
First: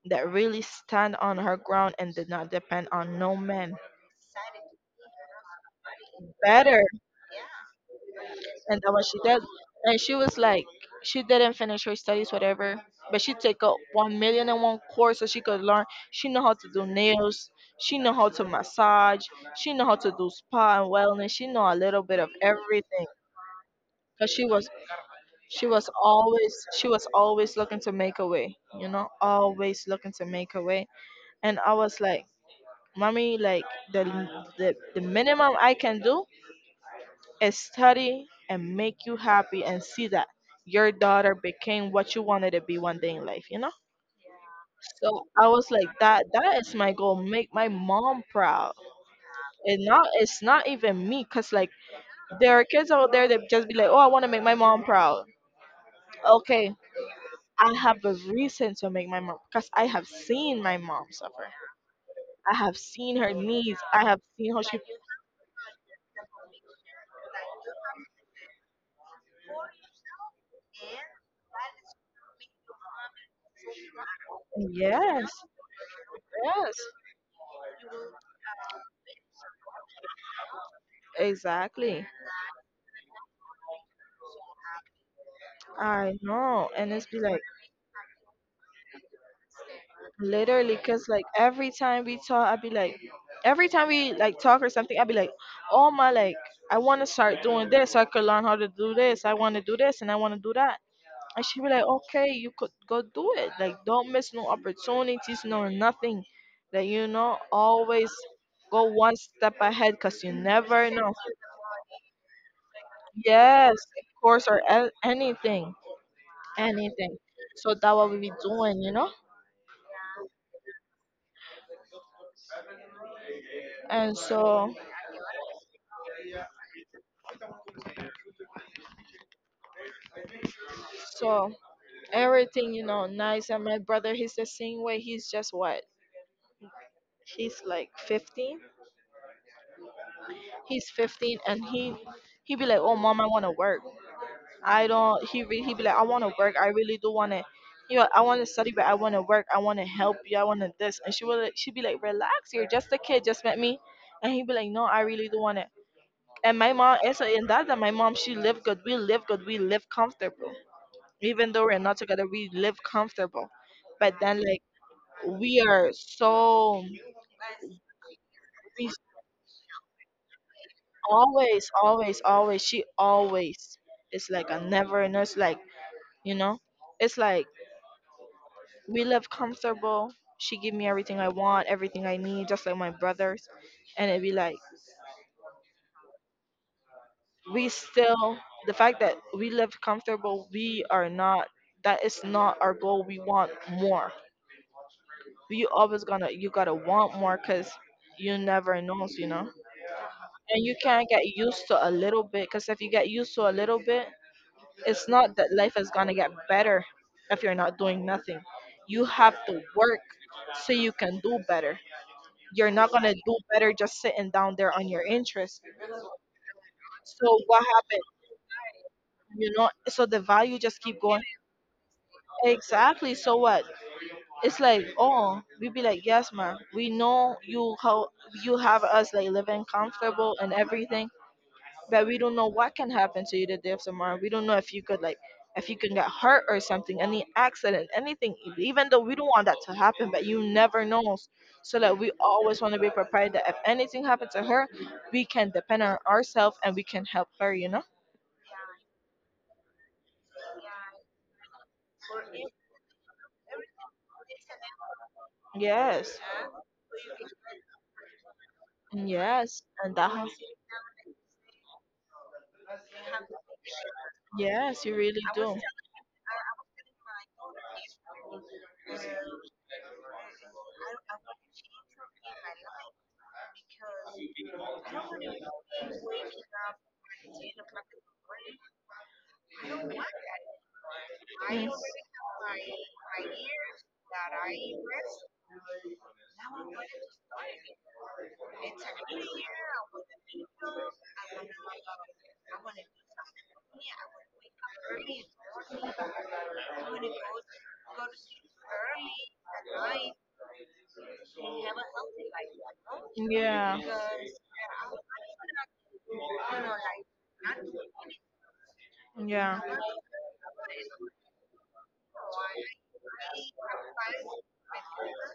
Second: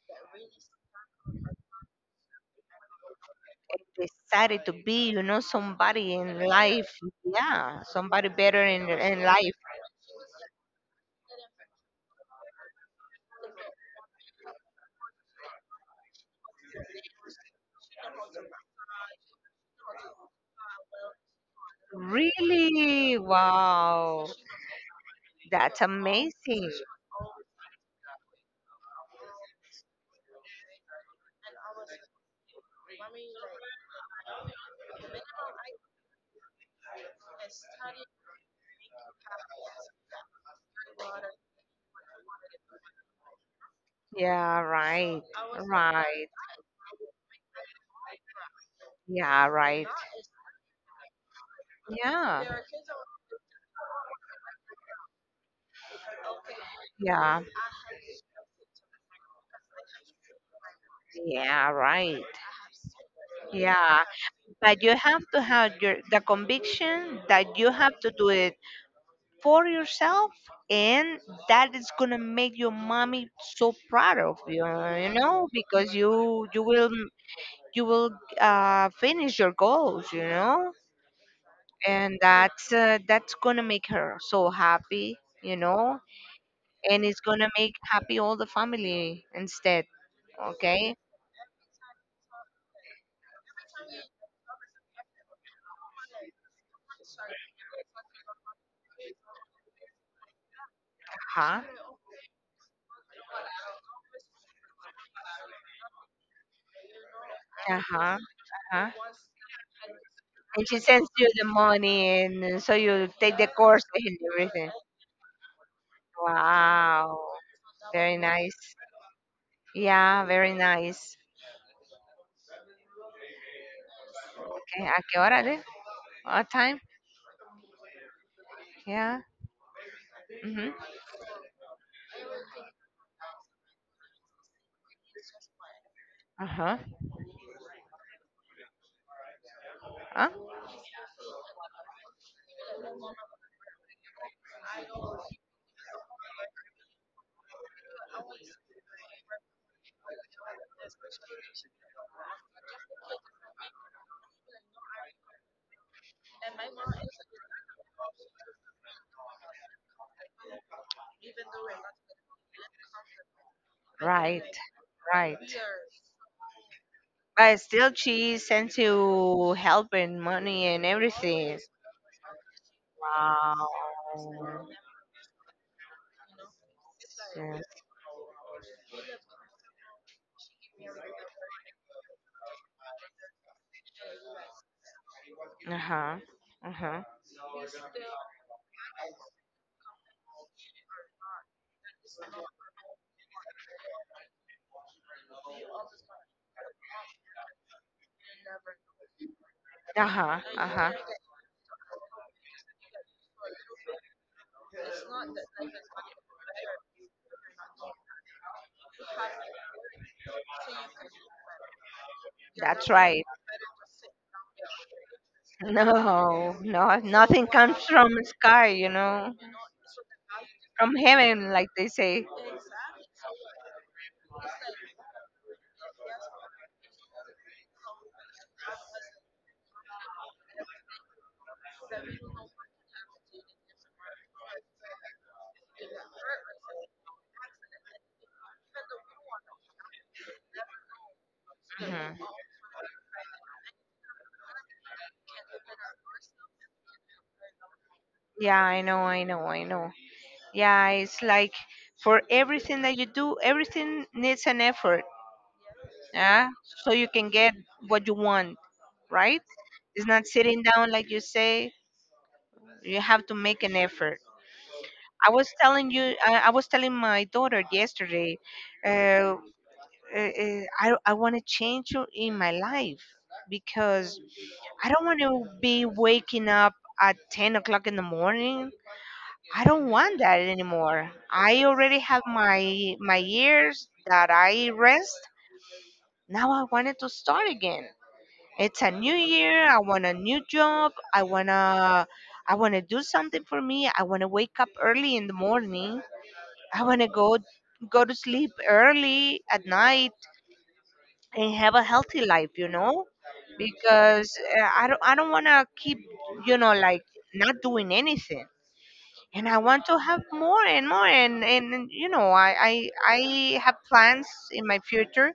that really stand on her ground and did not depend on no man And decided to be, you know, somebody in better. life. Yeah, somebody better And in that what she in did. life. And she was like, she didn't finish her studies whatever, but she take up one million and one course so she could learn. She know how to do nails, she know how to massage, she know how to do spa and wellness, she know a little bit of everything. Really? Wow. Because she That's was always, amazing. she was always looking to make a way, you know, always looking to make a way. And I was like, mommy, like the, the the minimum I can do is study and make you happy and see that your daughter became what you wanted to be one day in life, you know. Yeah, So right. I was like, that Right. Is my goal, make my mom proud. Yeah, And right. not, it's not even me, because like Yeah. there are kids out there that just be like, oh, I want to make my mom proud, okay. Yeah. I have a reason to make my mom, because I have seen my mom suffer, Yeah, right. I have seen her knees, Yeah. I have seen how she. But you have to have your the conviction that you have to do it for yourself, and that is gonna make your mommy so proud of you, you Yes, know, because you yes. will you will finish your goals, you know. Exactly. And that's gonna make her so happy, you know. I know. And And it's be it's like gonna make happy all the family instead. literally, Okay. because like every time we talk, I'd be like, every time we like talk or something, I'd be like, oh my, like, I want to start doing this. I could learn how to do this. I want to do this and I want to do that. And she'd Uh-huh. be like, okay, you could go do it. Like, don't miss no opportunities, no nothing. That, you know, always Uh-huh. go Uh-huh. one step ahead because you And she never sends know. you the money, and so you take the Yes, course and of course, or everything. Anything, anything. Wow. So that what we Very be nice. doing, you know? Yeah, very nice. And so Okay, ¿a qué hora de? What time? Yeah. Mhm. So everything, you know, nice. And my brother, he's the same way, he's just what, Uh-huh. he's like 15. Huh? He's 15 and he be like, oh mom, I want to work, I don't, he be like, I want to work, I really do want to, you know, I want to study but I want to work, I want to help you, I want to this. And she be like, relax, you're just a kid, just met me. And he be like, no, I really do want it. And my mom, as in that, my mom, she live good. We live good. We live comfortable. Even though we're not together, we live comfortable. But then, Right. like, Right. we are so But still she sends we you help and money and everything. always, always, always, she Wow. always is like a never. And it's like, you know it's like, Yes. we live comfortable. She give me everything I want, everything I need, just like my brothers. And it be like Uh-huh. Uh-huh. we still the fact that we live comfortable, we are not, that is not our goal, we want more. We always gonna, you gotta want more, because you never knows, Uh-huh. and you Uh-huh. can't get used to a little bit, because if you get used to a little bit, it's not that life is going to get better. If you're not doing nothing, you have to work so you can do better. You're not That's going to right. do *laughs* better just sitting down there on your interest. No, no, So nothing what comes happened, from the sky, you know, you know, so the value just from keep going. heaven, like they say. Exactly, so what. It's like, oh, we be like, yes, ma'am, we know you how you have us like living comfortable and everything. But we don't know what can happen to you the day of tomorrow. We don't know if you could like, if you can get hurt or something, any accident, anything. Even though we don't want that to happen, but you never know. So that we Mhm. always want to be prepared that if anything happens to her, we can depend on ourselves and we can help her. You know? Yeah, I know, I know, I know. Yeah, it's like for everything that you do, everything needs an effort, Yes, yeah, so you can get what you want, right? yes, and It's that. not Has, sitting down like you say. You have to make an effort. yes, you really I was do. telling you, I was telling my daughter yesterday, uh, I want to change in my life because I don't want to be waking up at 10 o'clock in the morning. I don't want that anymore. I Mm. already have my years that I rest. Now I wanted to start again. It's a new year. I want a new job. I wanna do something for me. I wanna wake up early in the morning. I wanna go go to sleep early at night and have a healthy life, you know? Yeah. Because I don't wanna keep, you know, like not doing anything. And I Yeah. want to have more and more you know, I have plans in my future,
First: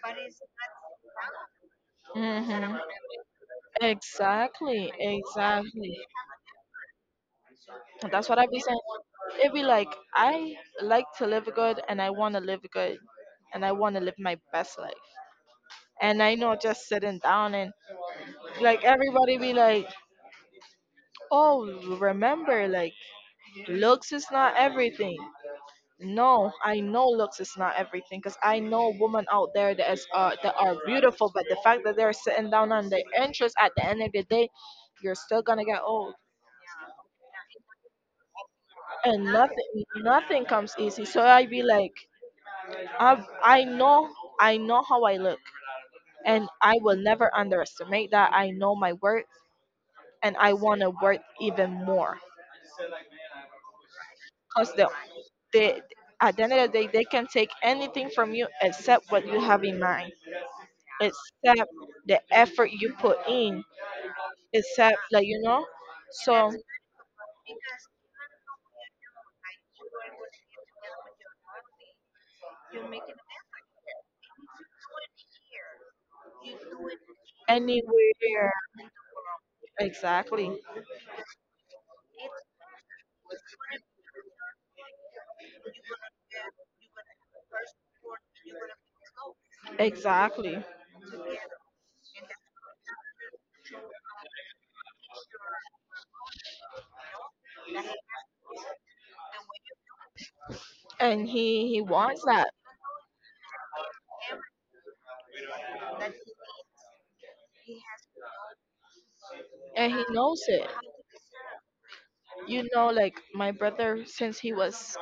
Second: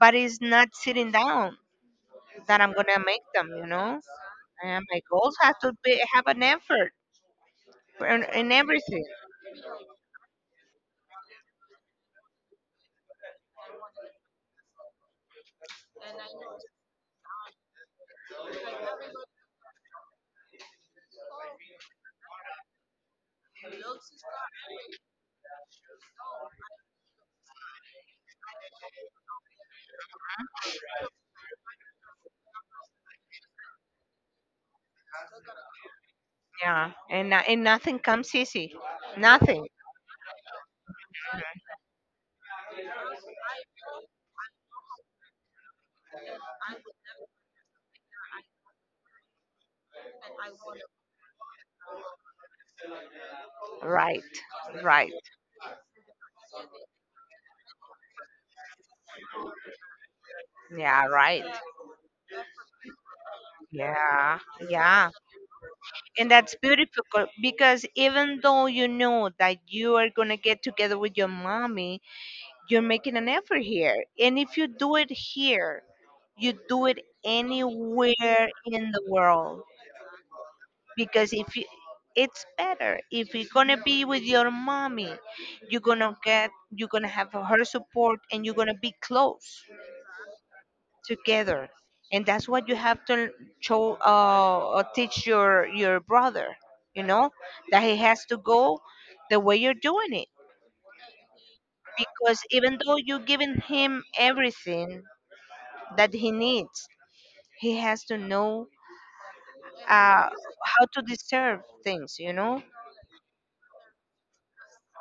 but it's not sitting down that I'm Hmm. gonna make them, you know. And Exactly, my goals have to be exactly. have an effort That's what I in be saying. everything. It be like I like to live good, and I want to live good, and I want to live my best life. And I know just sitting down and like everybody be like, "Oh, remember like looks is not everything." No, I know looks is not everything, because I know women out there that is that are beautiful, but the fact that they're sitting down on their interest at the end of the day, you're still gonna get old. Yeah, and and nothing comes easy. And Nothing. nothing comes easy, so I be like, I know, I know how I look, and I will never underestimate that. I know my worth, and I want to worth even more, Right, because right. the at the end of the day, they can take anything from you except what you have in mind, Yeah, right. except the effort you put in, Yeah, except, yeah. like, you know, And so that's beautiful because even though you know that you are gonna get together with your mommy, you're making an effort here. And if you do it here, you do it anywhere anywhere, in the world. exactly, Because if you, it's better if you're gonna be with your mommy, you're gonna get, you're gonna have her support, and you're gonna be close exactly. together. And that's what you have to show, teach your brother. You know that he has to go the way you're doing it, And he wants because that, even though you're giving him everything that he needs, he has to know and he knows it. how to deserve things, you know? You know, like my brother, since he was,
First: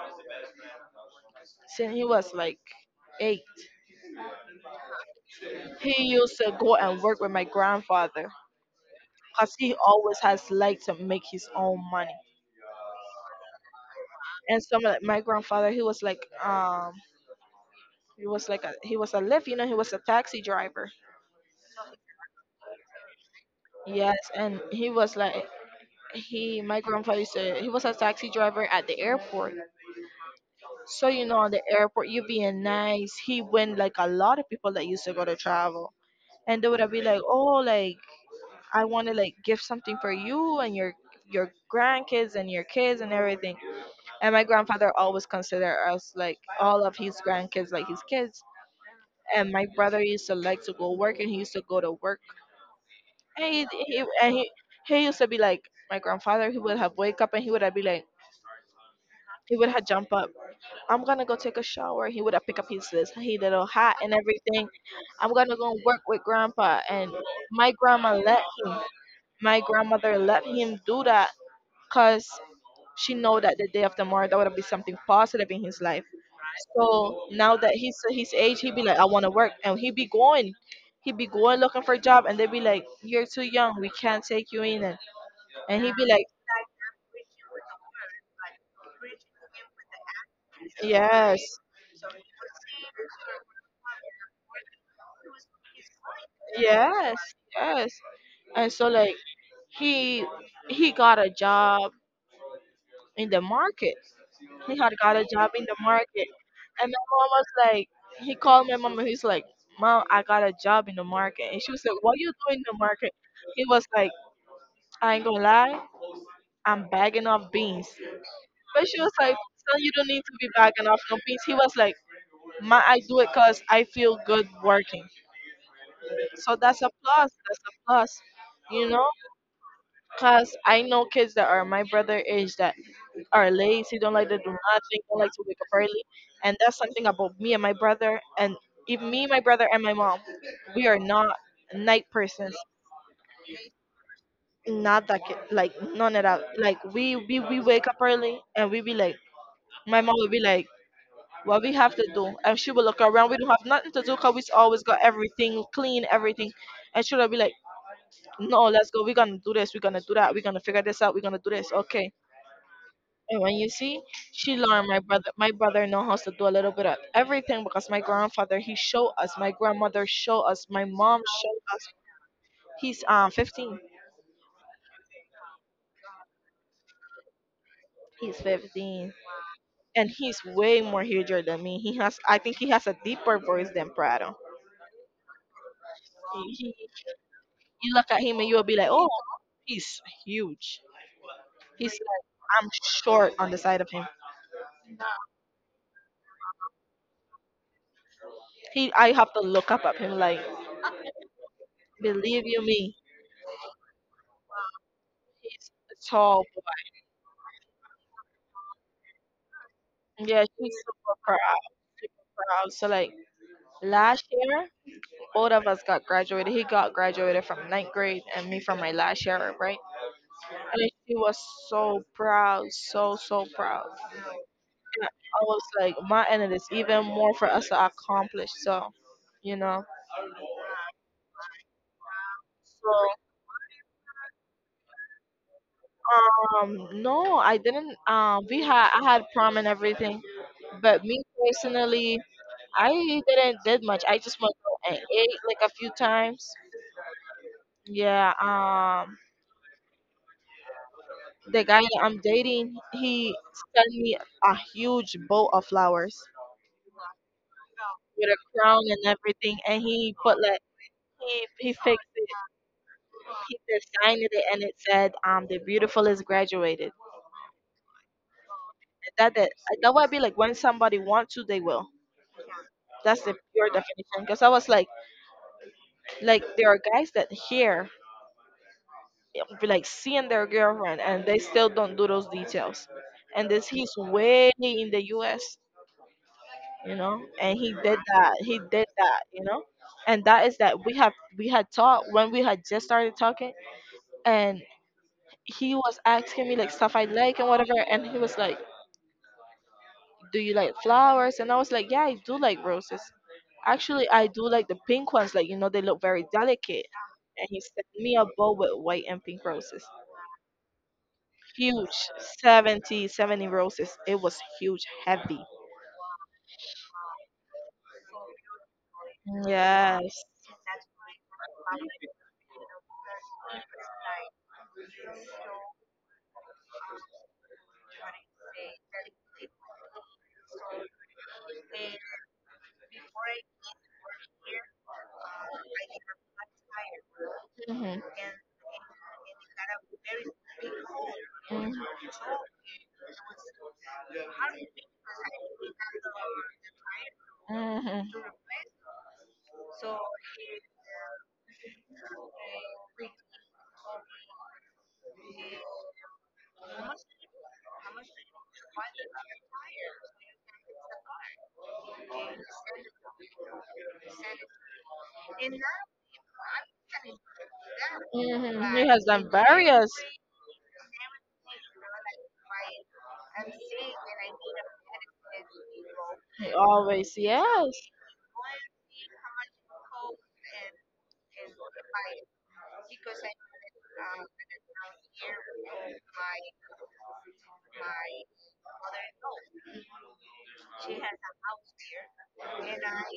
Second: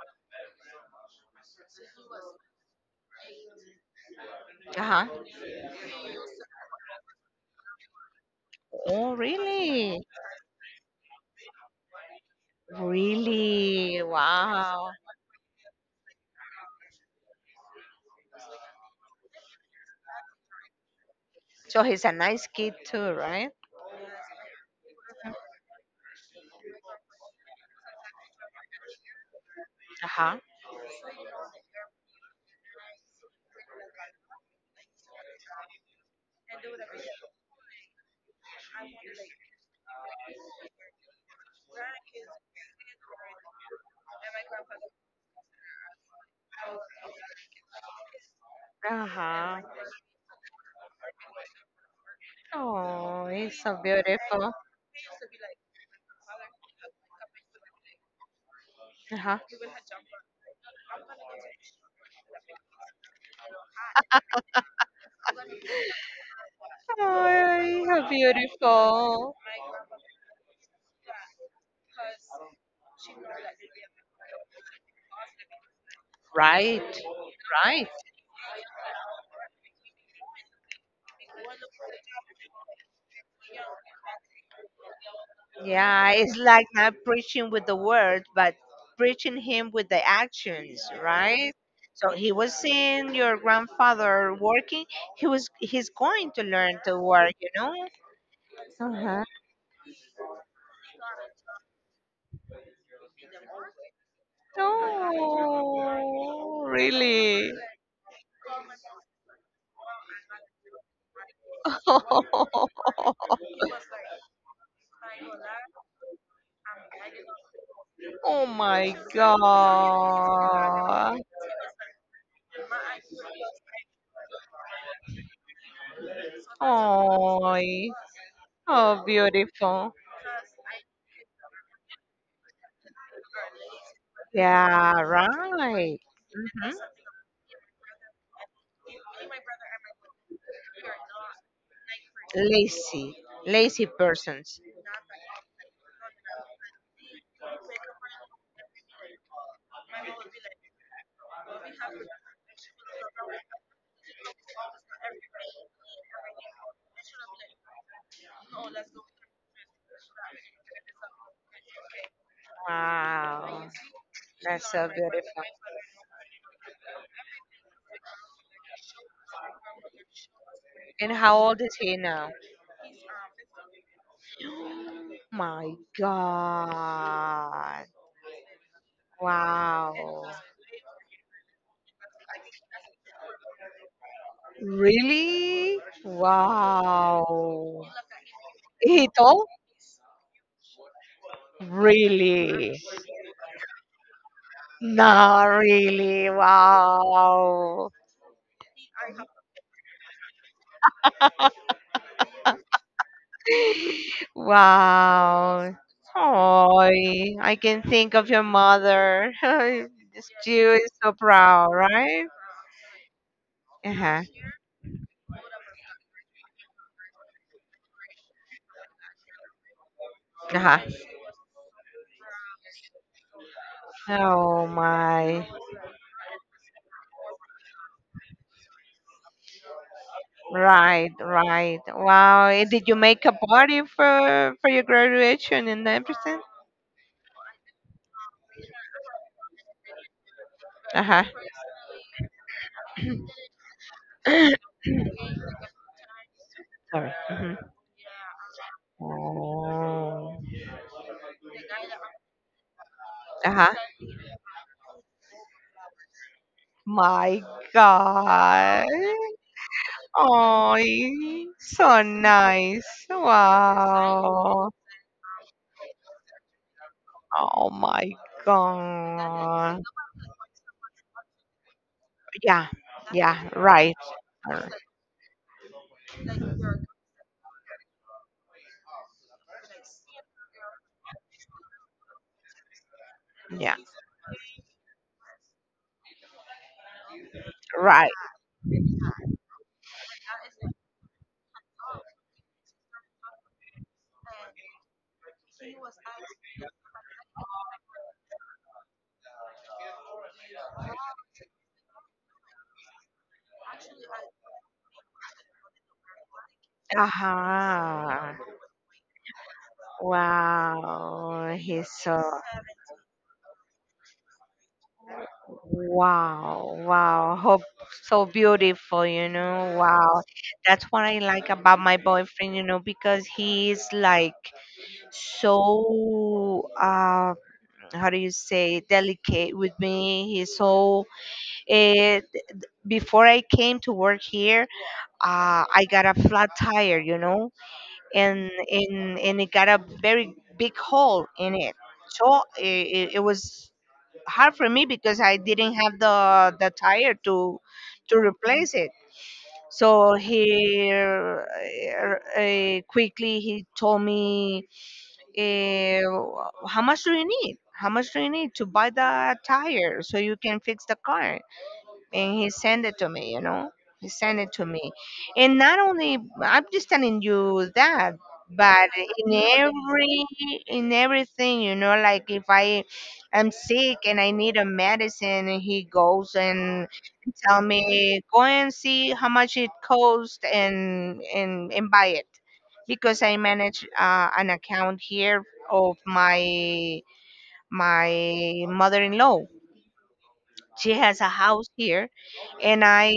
like eight, Uh-huh. he used to go and work with my grandfather, Oh, because he really? always has liked to make his own money. Really? And some Wow. of my grandfather, he was like, he was like a, he was a lift, you know, he was a taxi driver. So he's a nice kid too, right? Yes. And he was like, he, my grandfather said he was a taxi driver at the airport. Uh-huh. So, you know, at the airport, you being nice, he went like a lot of people that used to go to travel, and they would have been like, oh, like, I want to like give something for you and your grandkids, and your kids, and everything. And my grandfather always considered us like all of his grandkids like his kids. And Uh-huh. my brother used to like to go work, and he used to go to work. Oh, And he's he, so he and he beautiful. he used to be like my grandfather. He would have wake up, and he would have be like, Uh-huh. he would have jump up, I'm gonna go take a shower. He would have pick up his little hat and everything. I'm gonna go work with grandpa. And Oh, my he's so grandma let him. beautiful. My grandmother let him do that because she know that the day after tomorrow that would be something positive in his life. Right, So now that right. he's his age, he be like, I want to work, and he be going looking for a job, and they be like, You're too young, we can't take you in. And he be Yeah, like, it's like not preaching with the word, but preaching him with the actions, Yes, right? So he was seeing your grandfather working. He was he's going to learn to yes, work, you know. yes. And so like Uh-huh. he he got a job in the market. He had got a job in the market. Oh, And my mom was really? like, he called my mom, and he's like, Mom, I got a job in the market. And she was like, What you doing in the *laughs* market? He was like, I ain't gonna lie, I'm bagging off beans. Oh But my she was like, Son, you don't need to be bagging off no God. beans. He was like, Ma, I do it because I feel good working. So that's a plus, Oh, plus, you oh know? beautiful. Because I know kids that are my brother age that are lazy, don't like to do Yeah, nothing, don't like to wake up right. early. And Mhm. that's something about me and my brother. And if me, my brother, and my mom, we are not night persons. Lazy, lazy persons. Not that ki- like none at all. Like we wake up early, and we be like, my mom will be like, what we have to do, and she will look around. We don't have nothing to do because we always got everything clean, everything. And she'll be like, no, let's go. We're gonna do this. We're gonna do that. We're gonna figure this out. We're gonna do this. Okay. And when you Wow, see, she that's so learned beautiful. my brother know how to do a little bit of everything, because my grandfather he show us, my grandmother show us, my And mom how old is show us. he now? He's 15. My God. He's 15. Wow. And he's way more huger than me. He has, I think he has a deeper voice than Prado. Really? He, he, Wow. you look at him and you'll be like, He oh, tall? he's huge. He's like I'm Really? short on the side of him. No, really. Wow. He, I have to look up at him like, believe you me, Wow. tall. Oh, I can think of your mother. *laughs* This Yeah, Jew she's is so so proud, proud, right? proud. So like Uh huh. last year, both of us got graduated. He got graduated from ninth grade, and me from my last year, right? Uh huh. And she was so proud, so, so proud. Oh And I my. was like, my end is even more for us to accomplish. So, you know. Right, right. Wow. Did you make a party for your graduation and everything? So, no, I didn't. We had, I had prom and everything. But me Uh-huh. personally, I didn't did much. I just went *laughs* *coughs* out and ate like a few times. Sorry. Mhm. Yeah. Oh. The guy that I'm dating, he Uh-huh. sent me a huge bowl of flowers My with a God. crown and everything, and he put like, Oh, he so fixed nice. the sign in it, and Wow. it said, the beautiful is graduated." Oh my That God. that would be like when somebody wants to, they will. Yeah. That's the Yeah, pure right. definition. Because I uh, was like there are guys that here, like seeing their girlfriend, and they still don't do those details. And this, Yeah. he's way in the U.S., you know, and he did Right. that, he did that, you know. And that is that, we had talked when we had just started talking. And he was asking me like stuff I like and whatever, and he was like, do you like flowers? And I was like, yeah, I do like roses. Actually, I do like the pink ones, like, you know, they look very delicate. And he sent me a Uh-huh. bowl with white and pink roses, Wow. He's huge, so 70 roses, it was huge, heavy. Wow, wow. Hope so beautiful, you know. Wow. Yes. That's what I like about my boyfriend, you know, because he's like so how do you say delicate with me. He's so eh, before I came to work here, I got a flat tire, you know, Hmm. and and it got a very big hole in Hmm. it. So it was hard for me because I didn't have the tire to Hmm. replace it. So he quickly he told me, "How much do you need? How much do you need to buy the tire so you can fix the car?" And he sent it to me, you know. He sent it to me. And not only I'm just telling you that, Hmm. He but has done in various, every in everything, you know, like if I am sick and I need a medicine and he goes he and always, tell yes. me go and see how much it costs and and buy it, because I manage an account here of my my mother-in-law. She has a house here, and I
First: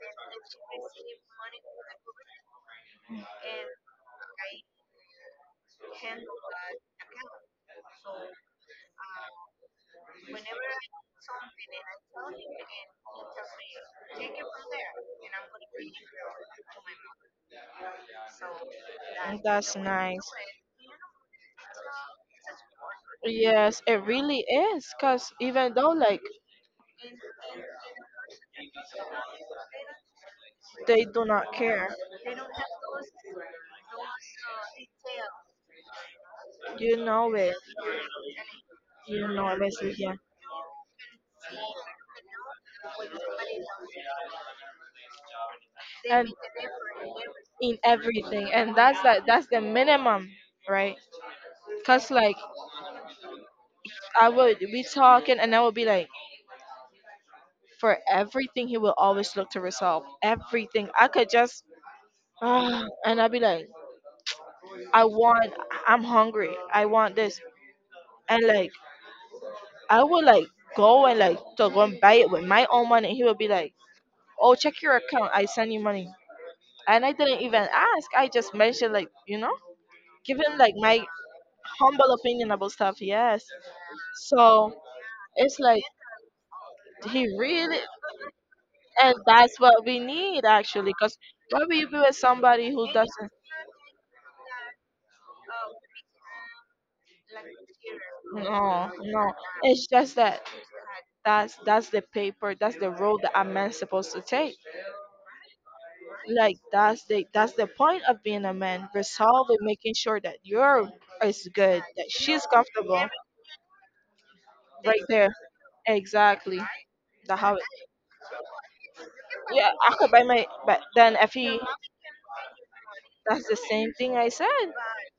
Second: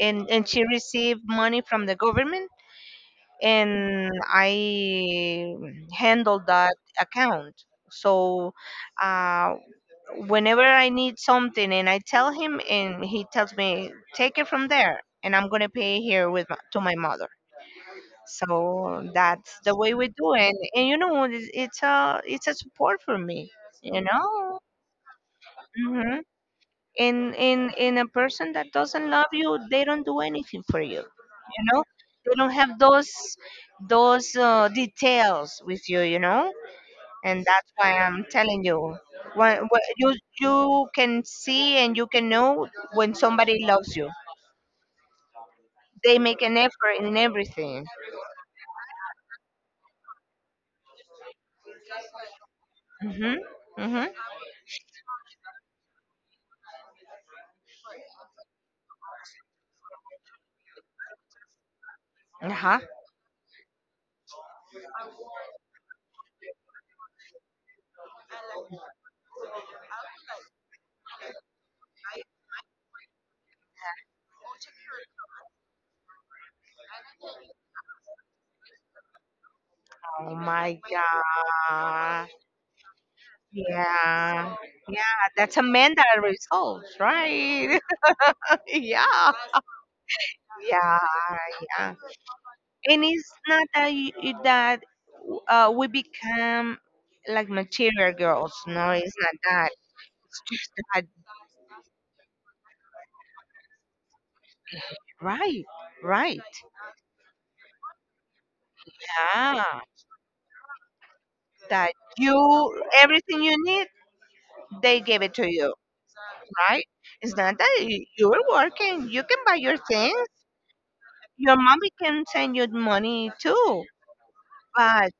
and she received money from the government, and I handle that account. So uh, whenever I need something and I tell him, and he tells me take it from there, and I'm going to pay here with to my mother. So And that's the that's way we nice. do it, and you know it's a support for me, Yes, you it really know. is, because even though, Mm-hmm. like, And in a person that doesn't love you, they don't do anything for you, they do not you know. care, They don't have those details with you, you know. you know And it, that's why I'm telling you, you know it, when basically, you yeah. you can see and you can know when somebody loves you, they And make an effort in in everything. everything, and that's like, that's the minimum, right? Because, like, Mhm. Mhm. I would be talking, and I would be like, for everything, he will always look to resolve everything. I could just, *sighs* Uh-huh. ah, and I'd be like, I want I'm hungry, I want this. And like I would like go and like to go and buy it with my own money. He would be like, oh, check your account, I send you money. And I didn't even ask. I just mentioned like, you know, Oh giving my like my humble god. opinion about stuff, yes. Yeah, So yeah, that's it's a like man that resolves, he really, right? *laughs* and Yeah. that's what we need actually, Yeah, because why would you yeah. be with somebody who And doesn't, it's not that that we become like material girls. No, no, it's no. not that. It's just that It's just that, that's the paper, that's the road that a man's supposed to take. right, right. Like that's the point of being a man, resolve in Yeah, making sure that you're is good, that that she's you comfortable, everything you need, they right give there, it to you, exactly. right? It's The how not it, that you- you're working. You can buy yeah, your I could buy things. my, but then if Your he, mommy can send you money that's the too. same thing I said, But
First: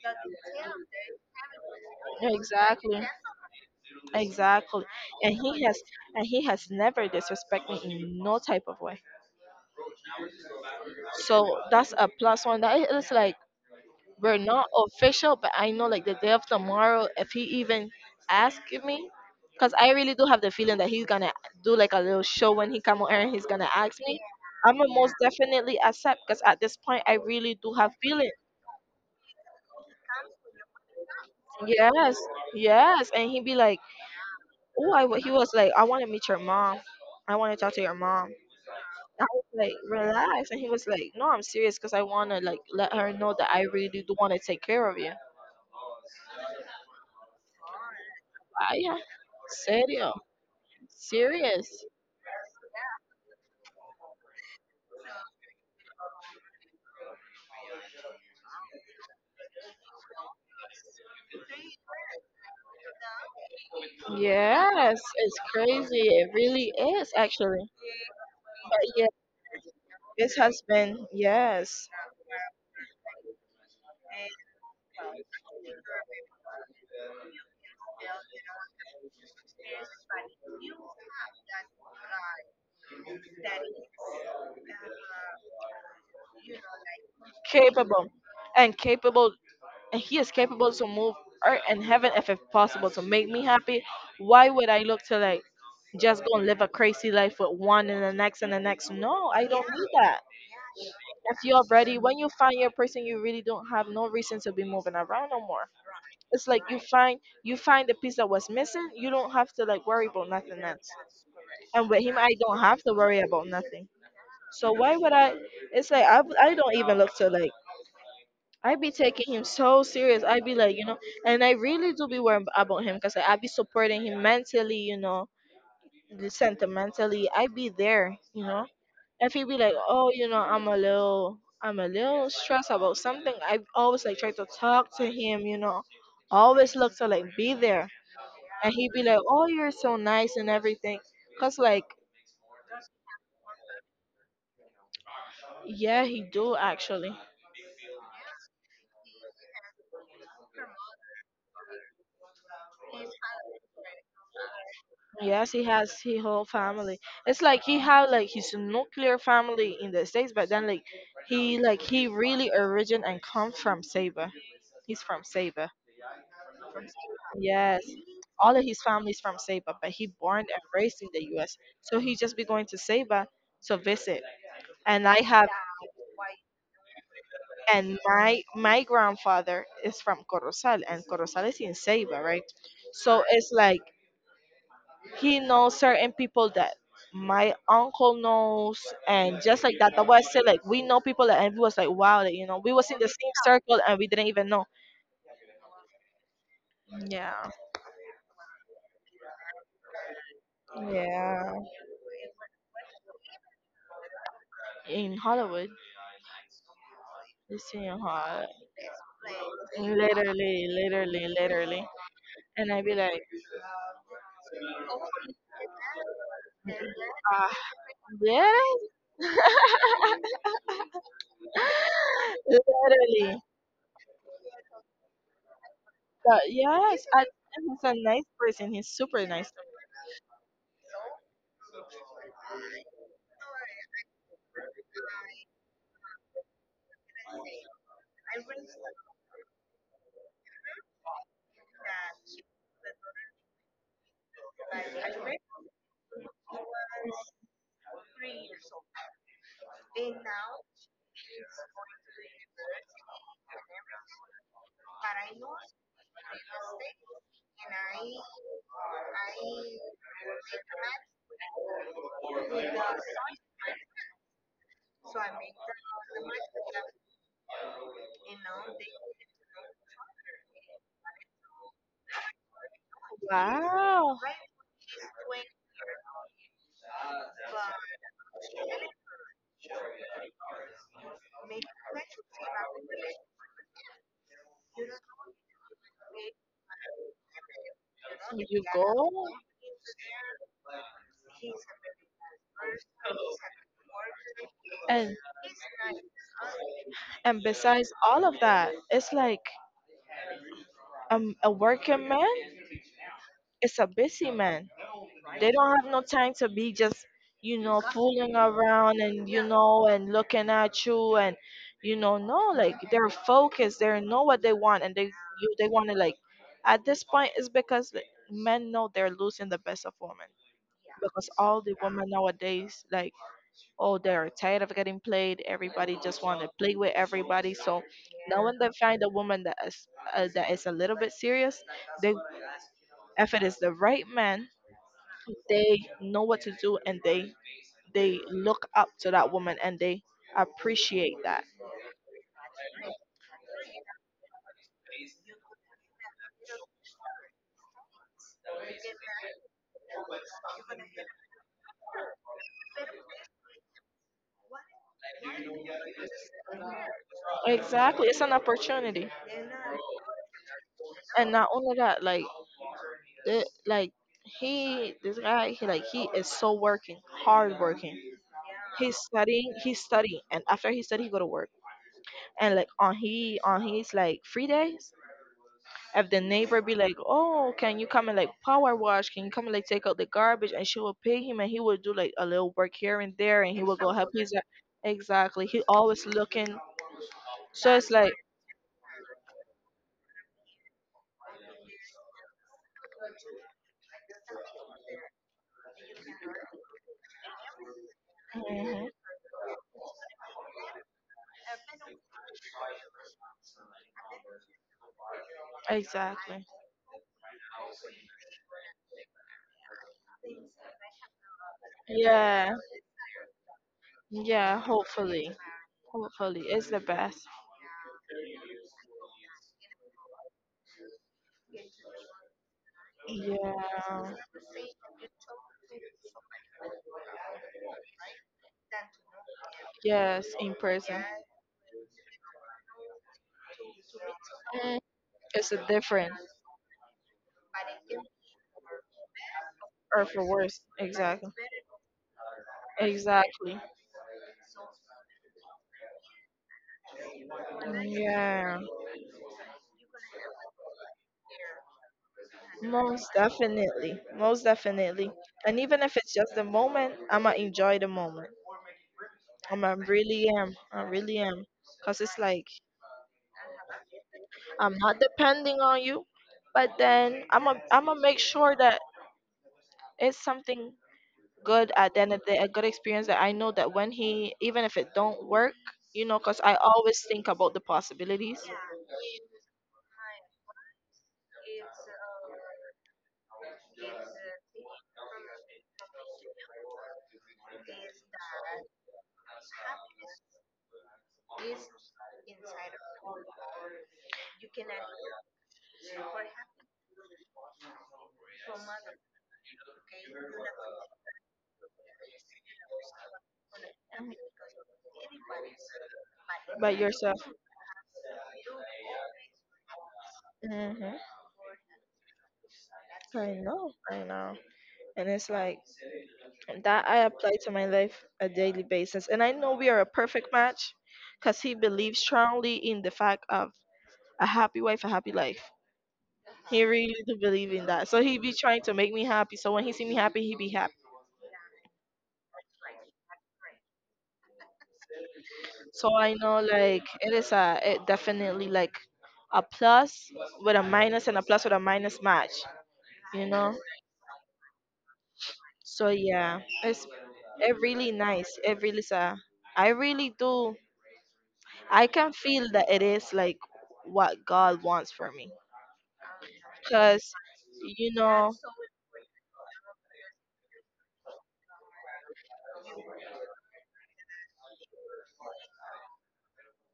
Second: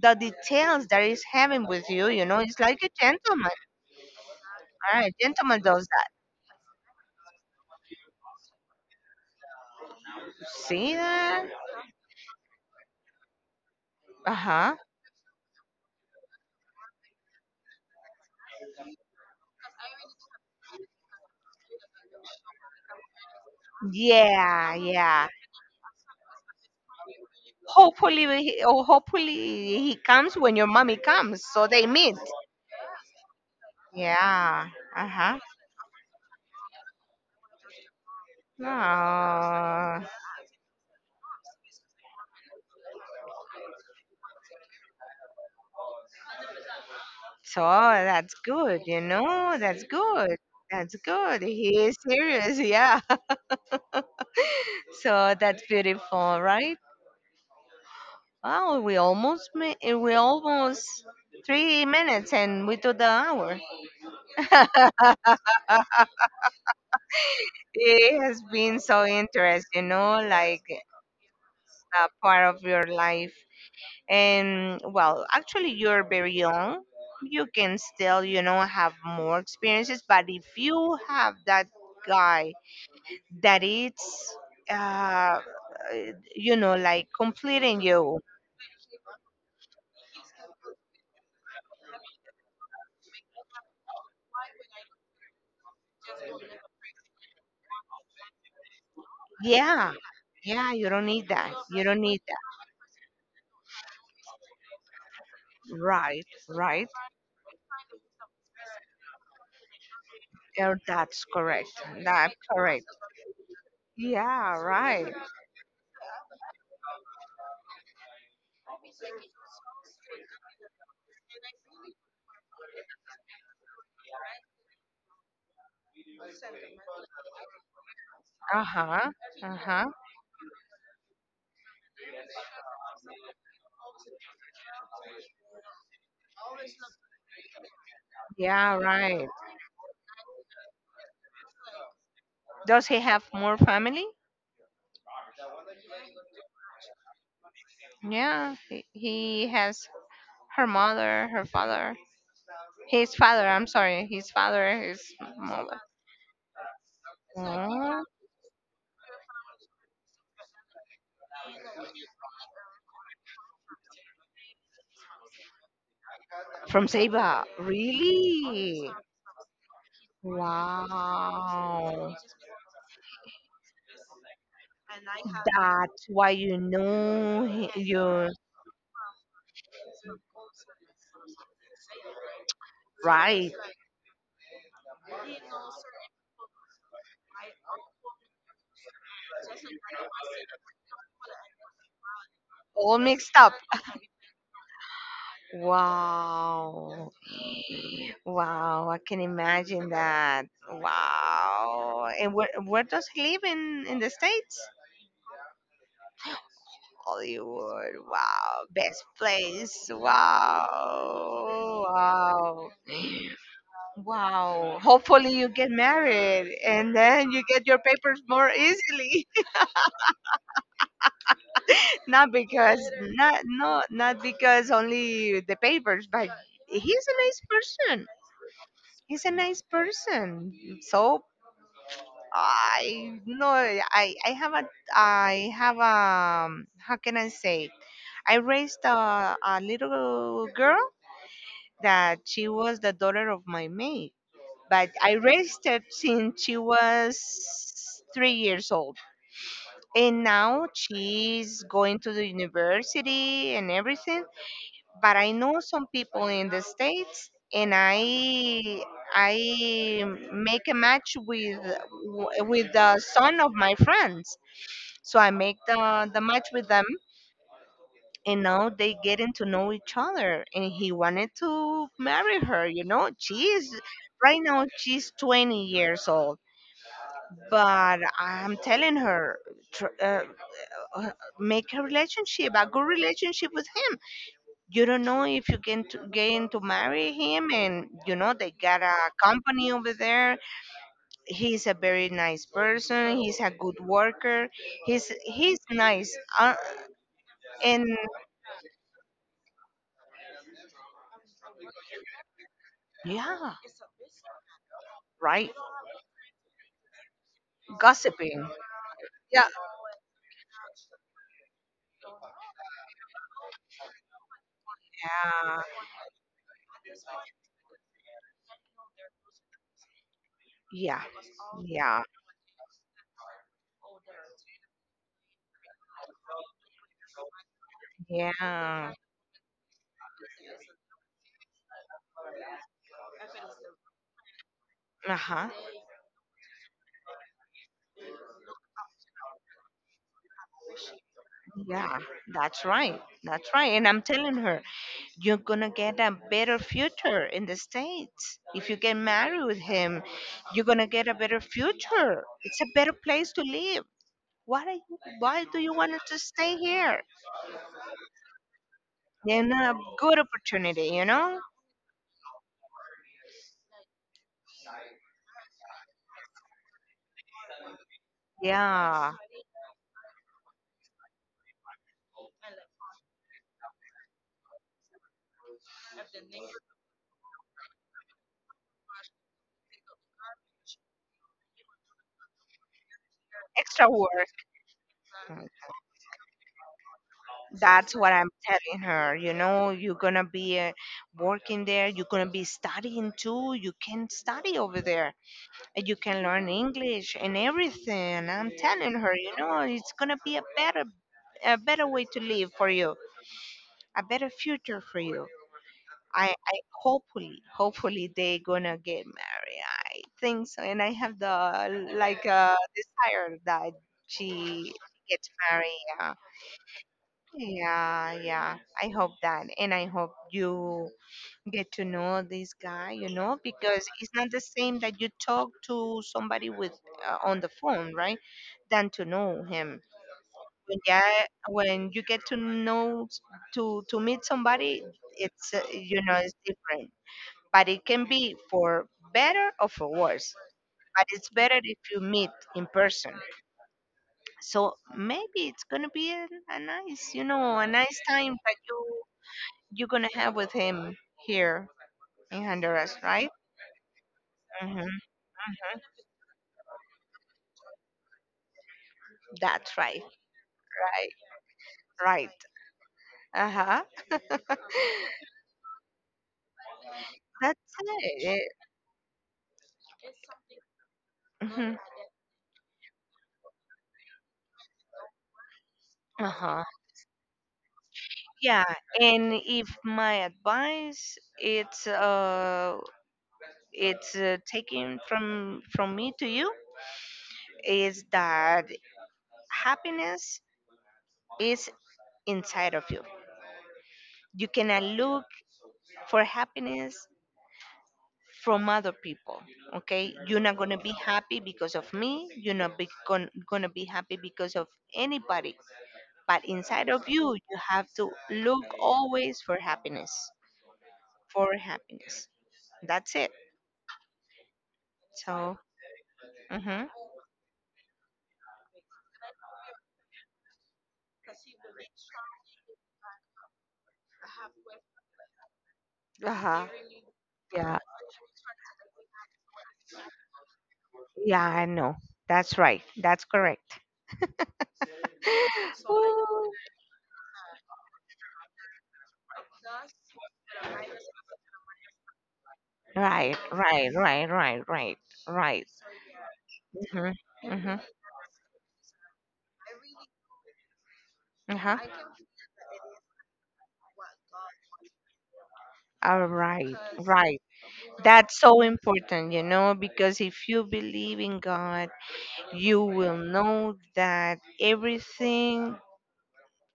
the details that is having with you, you know, it's like a exactly, gentleman. exactly. All right, And gentleman he has does that. and he has never disrespect me in no type of way. See that? So that's a plus one, that is like, we're not Uh-huh. official, but I know like the day of tomorrow, if he even asks me, because I really do have the feeling that he's gonna do like a little show when he come on air, and he's gonna ask me, Yeah, I'm gonna most yeah. definitely accept, because at this point I really do have Hopefully, feelings. Oh, hopefully he comes when your mommy comes, so they meet. Yes, yes, and he'd be like, Yeah. oh, I w-" he Uh-huh. was like, I want to meet your mom, I want to talk to your mom. I was like, Oh, relax, and he was like, no, I'm serious because I want to like let her know that I really do want to take care of you. so that's Ah, good, yeah, you know, that's serio, good. That's good. serious. He is serious, yeah. *laughs* So that's beautiful, right? Wow, we almost we almost 3 minutes and we do the hour. *laughs* Yes, it's crazy. It really is, actually. It has been But so yeah, interesting, this has like been, yes, a part of your life. And well, actually, you're very young, you can still, have more experiences, but if you have that guy that it's uh like completing capable you. and capable, and he is capable to move earth and heaven if it's possible to make me happy. Why would I look to like just go and live a crazy life with one and the next and the next? No, I don't need Yeah, that. yeah, you don't need If that, you're you ready, don't when need you find your person, you really don't have no reason to be moving around no more. that Right, It's like right. You find the piece that was missing. You don't have to like worry about nothing Oh, else. that's correct, And with him I that's don't have correct, to worry about nothing. yeah, So why right. would I? It's like I don't even look to like I be taking him so serious. I be like and I really do be worried about him because I be supporting him mentally, you know, sentimentally. I be there, you know. Uh-huh. If he be like, Uh-huh. oh, I'm a little stressed about something. I always like try to talk to him, you know. Always look to like be there, and Yeah, he be like, right. oh, you're so nice and everything. Cause like, Does he have more family? yeah, he do actually. Yeah, he has her mother, her father, his father. I'm sorry, his father, his Yes, he mother. has his whole family. It's like he Oh, have like his nuclear family in the States, but then like he really origin and come from Saba. He's from Saba. from Seba, Yes. All of his really? family is from Saba, but he born and raised in the US. So Wow. he just be going to Saba to visit. And I have That's why you know and you're my grandfather is from Corozal, and Corozal is in Saba, right? So it's right. like he knows certain people that my uncle knows, and just like that, that was it. Like we know people that, and we was like wow that we was in All the mixed same up. circle and we didn't even know. Wow. Yeah, Wow, I can imagine that. yeah, Wow. And where does he live in the States? in Hollywood. It's Hollywood. in Hollywood, Wow. Best place. literally literally Wow. literally Wow. And I'd be like, Wow. Hopefully, you get married and then you ah, get your papers more really. easily. *laughs* *laughs* Not because, not, Literally. no, not because only the papers, but But he's yes, a I, nice and he's a person. nice person, he's He's super a nice. nice person. So, I no I I have a, I have a, how can I say, I raised a little girl that she was the daughter of my maid. But I raised her since she was 3 years old. And now she's going to the university and everything. But I know some people in the States, and I make a match with the son of my friends. So I make the match with them, and now they getting to know each other, and he wanted to marry her. You know, she's, Wow, right now she's 20 years old, but I'm telling her, tr- uh, uh, make a relationship, a good relationship with him. You don't know if you can to, get to marry him. And you know, they you got a go. company over there. He's a very nice person, he's a good worker, he's and he's nice. And And besides all of that, it's like a working man yeah, is a busy man. right. They don't have no time to be just, fooling Gossiping, around and, yeah. And looking at you and, you know, no, like they're focused. They know what they want and they you Yeah. they want to like. At this point, it's because like, men know they're losing the best of women Yeah. because all the Yeah. women nowadays like, oh, they're tired of getting played. Everybody just want to play with everybody. So now when they Yeah. find a woman that is a little bit serious, they if it is the right man, Uh huh. they know what to do and they look up to that woman and they appreciate that. Yeah. That's right. That's right. And I'm telling her, you're going to get a better future in the States. If you get married with him, you're going to get a better future. It's a better place to live. Why, are you, why do you want to stay here? Exactly, it's an opportunity. And a good opportunity, you And know? not only that, like the like he this guy he like he is so working, hard working. He's Yeah. studying, he's studying, and after he study he go to work. And like on he on his like free days, if the neighbor be like, oh, can you come and like power wash, can you come and like take out the garbage, and she will pay him, and he will do like a little work here and there, and he will Extra go help work. his exactly he always looking. So it's That's what like I'm telling her. You know, you're gonna be working there. You're gonna be studying too. You can study over there, and you can learn English and everything. I'm mhm, telling her, you know, it's gonna be a better way to live for you, a better future for you. I, exactly, I hopefully, hopefully they gonna get married. I think so, and I have the like yeah, desire that yeah, she is hopefully. married. Hopefully it's the best. Yeah, yeah. I hope that. And I hope you get to know this guy, you know, because Yeah, it's not the same that you talk to somebody with on the phone, right? Than to know him. yes, in When yeah, person. when you get to know to meet Mm, somebody, it's it's a you different know, it's different. But it can be for better or for or for worse. worse. But it's Exactly, better if you meet in person. exactly, So maybe it's gonna be a nice, you know, a nice time that yeah. you, you're gonna have with him here in Honduras, Most right? definitely. Most Hmm. definitely. And even if it's just a moment, I'ma enjoy the moment. I That's right, really am. I right, really am. Cause it's right. like Uh huh. *laughs* I'm not depending on you, but then That's I'm gonna make it. sure that it's something good Hmm. at the end of the day, a good experience that I know that when he, even if it don't work, you know, Uh cause I huh. always think about the possibilities. Yeah. And if my advice, it's taken from me to you, is that happiness is inside of you. You cannot look for happiness from other people. Okay, you're not going to be happy because of me, you're not be going to be happy because of anybody, but But inside of yourself. you, you have to look always for happiness, Hmm, for happiness. That's it. I know. I know. And it's So, like that mhm. I apply to my life a daily basis. And I know we are a perfect match because he believes strongly in the fact of a happy wife, a happy life. Uh He huh. really do believe in Yeah, that. So he be trying to make me happy. So when he see me happy, he be happy. yeah, I know. That's right, that's correct. *laughs* So I know Ooh. like it is a it definitely like a plus with a minus and a plus with a minus match. You Right, know? right, right, right, right, right. So yeah. It's Mhm, it mhm, really nice. It really is a I really do uh-huh. I can feel that it is like what God wants for me. All right, Because, right. you know, That's so important, you know, because if you believe in God, you will know that everything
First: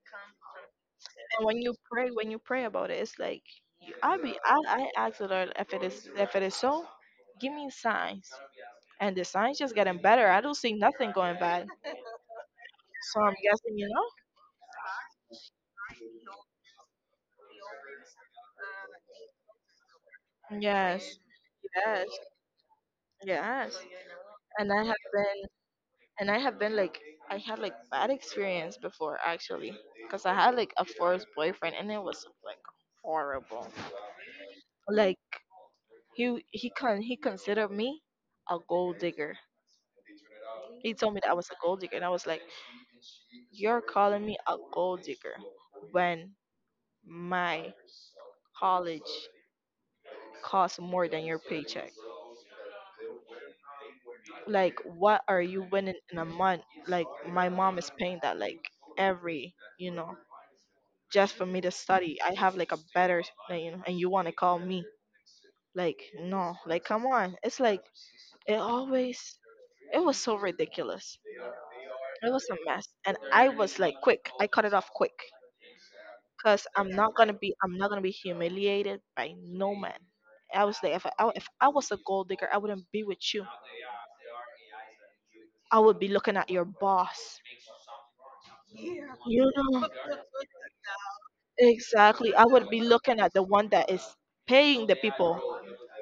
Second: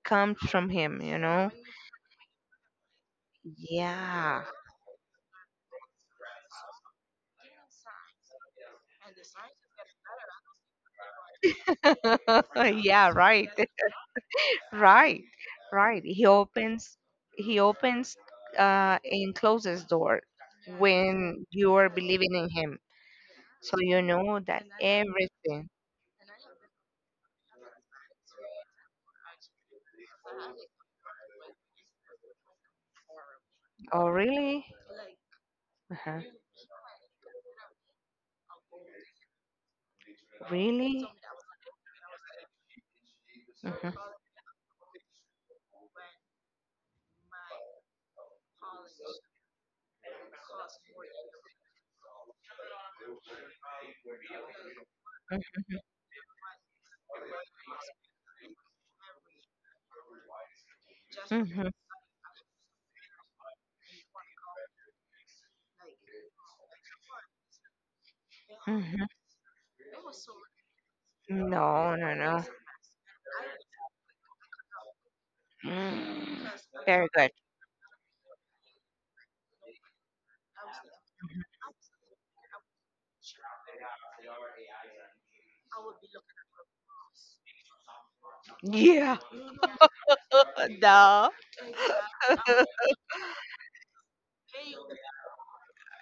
comes from Him, you and know? When you pray about it, it's like you- I be Yeah. I, I ask the Lord if it is so, give me signs. And the signs just getting better. I don't see nothing going bad. *laughs* Yeah, So I'm right. guessing, you know? *laughs* Right. Right. He opens, he opens and closes door Yes. when you are Yes. believing in him. So Yes. you know that And I have been everything. and I have been like I had like bad experience before actually. Because I had like a first boyfriend and it was like horrible, Oh really? like Uh-huh. he considered me a gold digger. He Really? told me that I was a gold digger, and I was like, "You're Uh-huh. calling me a gold digger when my college costs more than your paycheck? Like, what are you winning in a month? Like, my mom is paying that like every, you know, just for me Mhm, to study. I have like a better, like, you know, and you want to call me." Like no, like come on. It's like it mhm. always it was so ridiculous. No, no, It no. was a mess, and I was like, quick, I cut it off quick, Mm, cause very good. I'm not gonna be humiliated by no man. I was like, if I was a gold digger, I wouldn't be with you. I would be looking at your boss. Yeah. You know No, exactly. I would be *laughs* looking at the one that is paying the people,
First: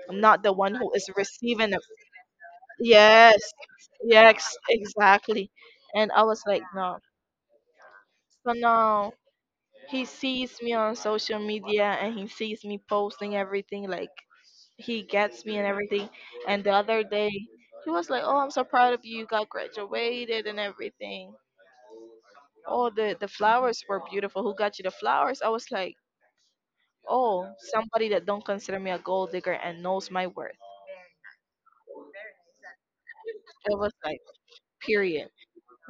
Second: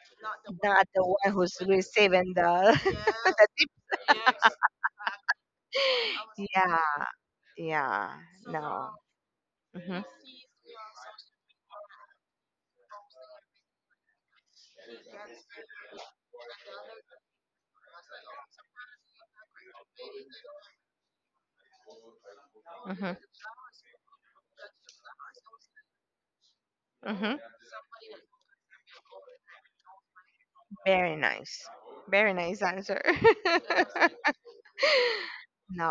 not the one not who the is one who's receiving it. receiving the. Yes, *laughs* yes, exactly. And I was like, Yeah, no. yeah. So No. now Mhm, he sees me on social media and he sees me posting everything. Like he gets me and everything. And the other day, he was like, "Oh, I'm so proud of you. You got graduated and everything." Oh, mhm, the flowers were beautiful, who got you the flowers? I was like, mhm. oh, somebody that don't consider me a gold digger and knows my worth. Very nice. Very nice answer. It *laughs* was like period.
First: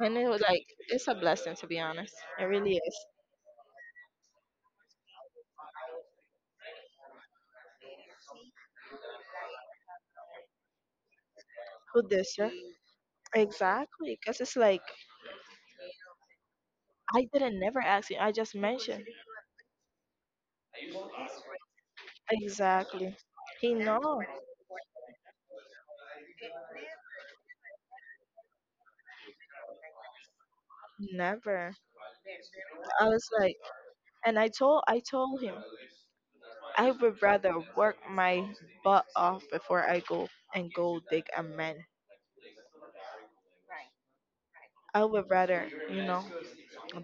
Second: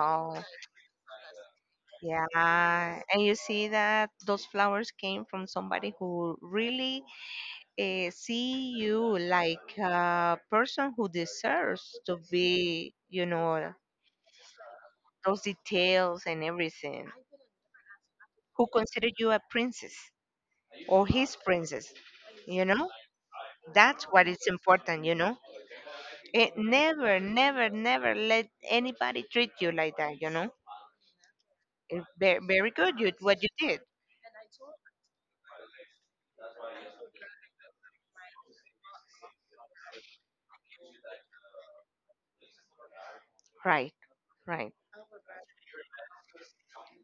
And it was like it's a blessing, to be honest. It really Yeah. is And you see that those flowers came from somebody who really, eh, see you like a person who deserves who to this yeah? be, you know, Exactly, because it's like those details and everything, I didn't never ask you, I just who mentioned. consider you a princess or his princess, you know? Exactly. He That's no, what is important, you know? It never, never, never let anybody treat you like that, you know? never. It, very, very good, I you, was what you like, did. and I told him I would rather work my butt off before I go and go dig a man. Right, right. I would rather, you know,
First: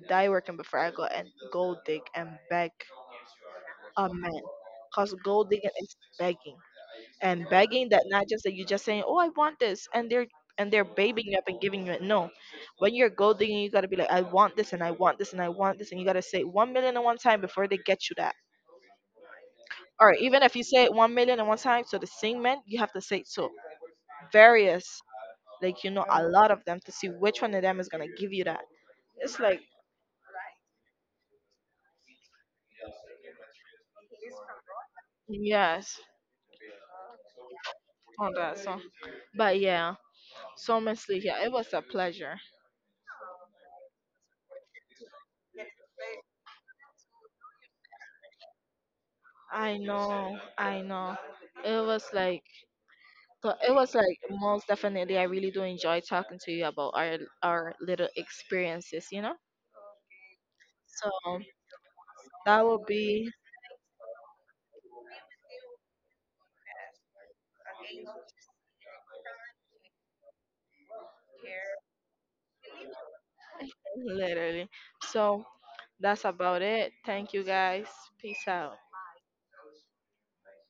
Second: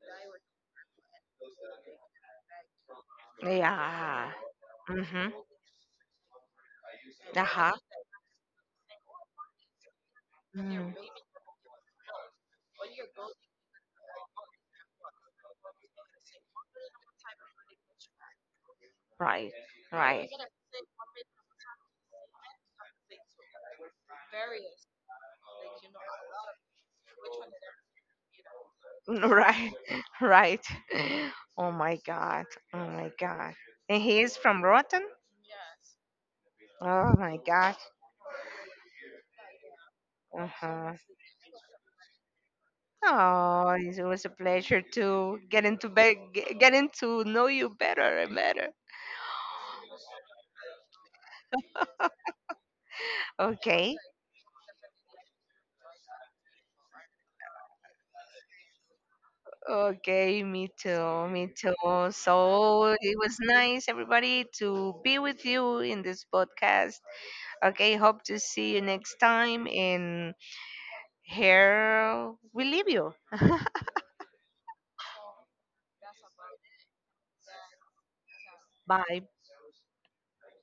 die working before I go and go dig and beg a Yeah. man. Cause Mm-hmm. gold digging is begging. And Uh-huh. begging that not just that you just saying, oh, I want this, and they're Mm, babying you up and giving you it, no. When you're gold digging, you got to be like, I want this and I want this and I want this, and you got to say 1 million at one time before they get you that. right, Or right. even if you say it 1 million at one time, so the same man you have to say it so various, like, you know, a lot of them to see which one of them is going to give you that. It's like Right, *laughs* right. Oh my god. Oh my god. And he is from Rotten? yes Oh my god. on that song, but yeah. So Uh-huh. honestly, yeah, it was a pleasure. Oh, it was a pleasure to get into getting to know you better and better. I know, I know, it was like, so it was Okay. like most definitely I really do enjoy talking to you about our little experiences, you know? Okay, me too. So Me too. that will So, it be was nice everybody to be with you in this podcast. Okay, hope to see you next time and here we leave you. literally. So that's about it. Thank you guys. Peace out. Bye.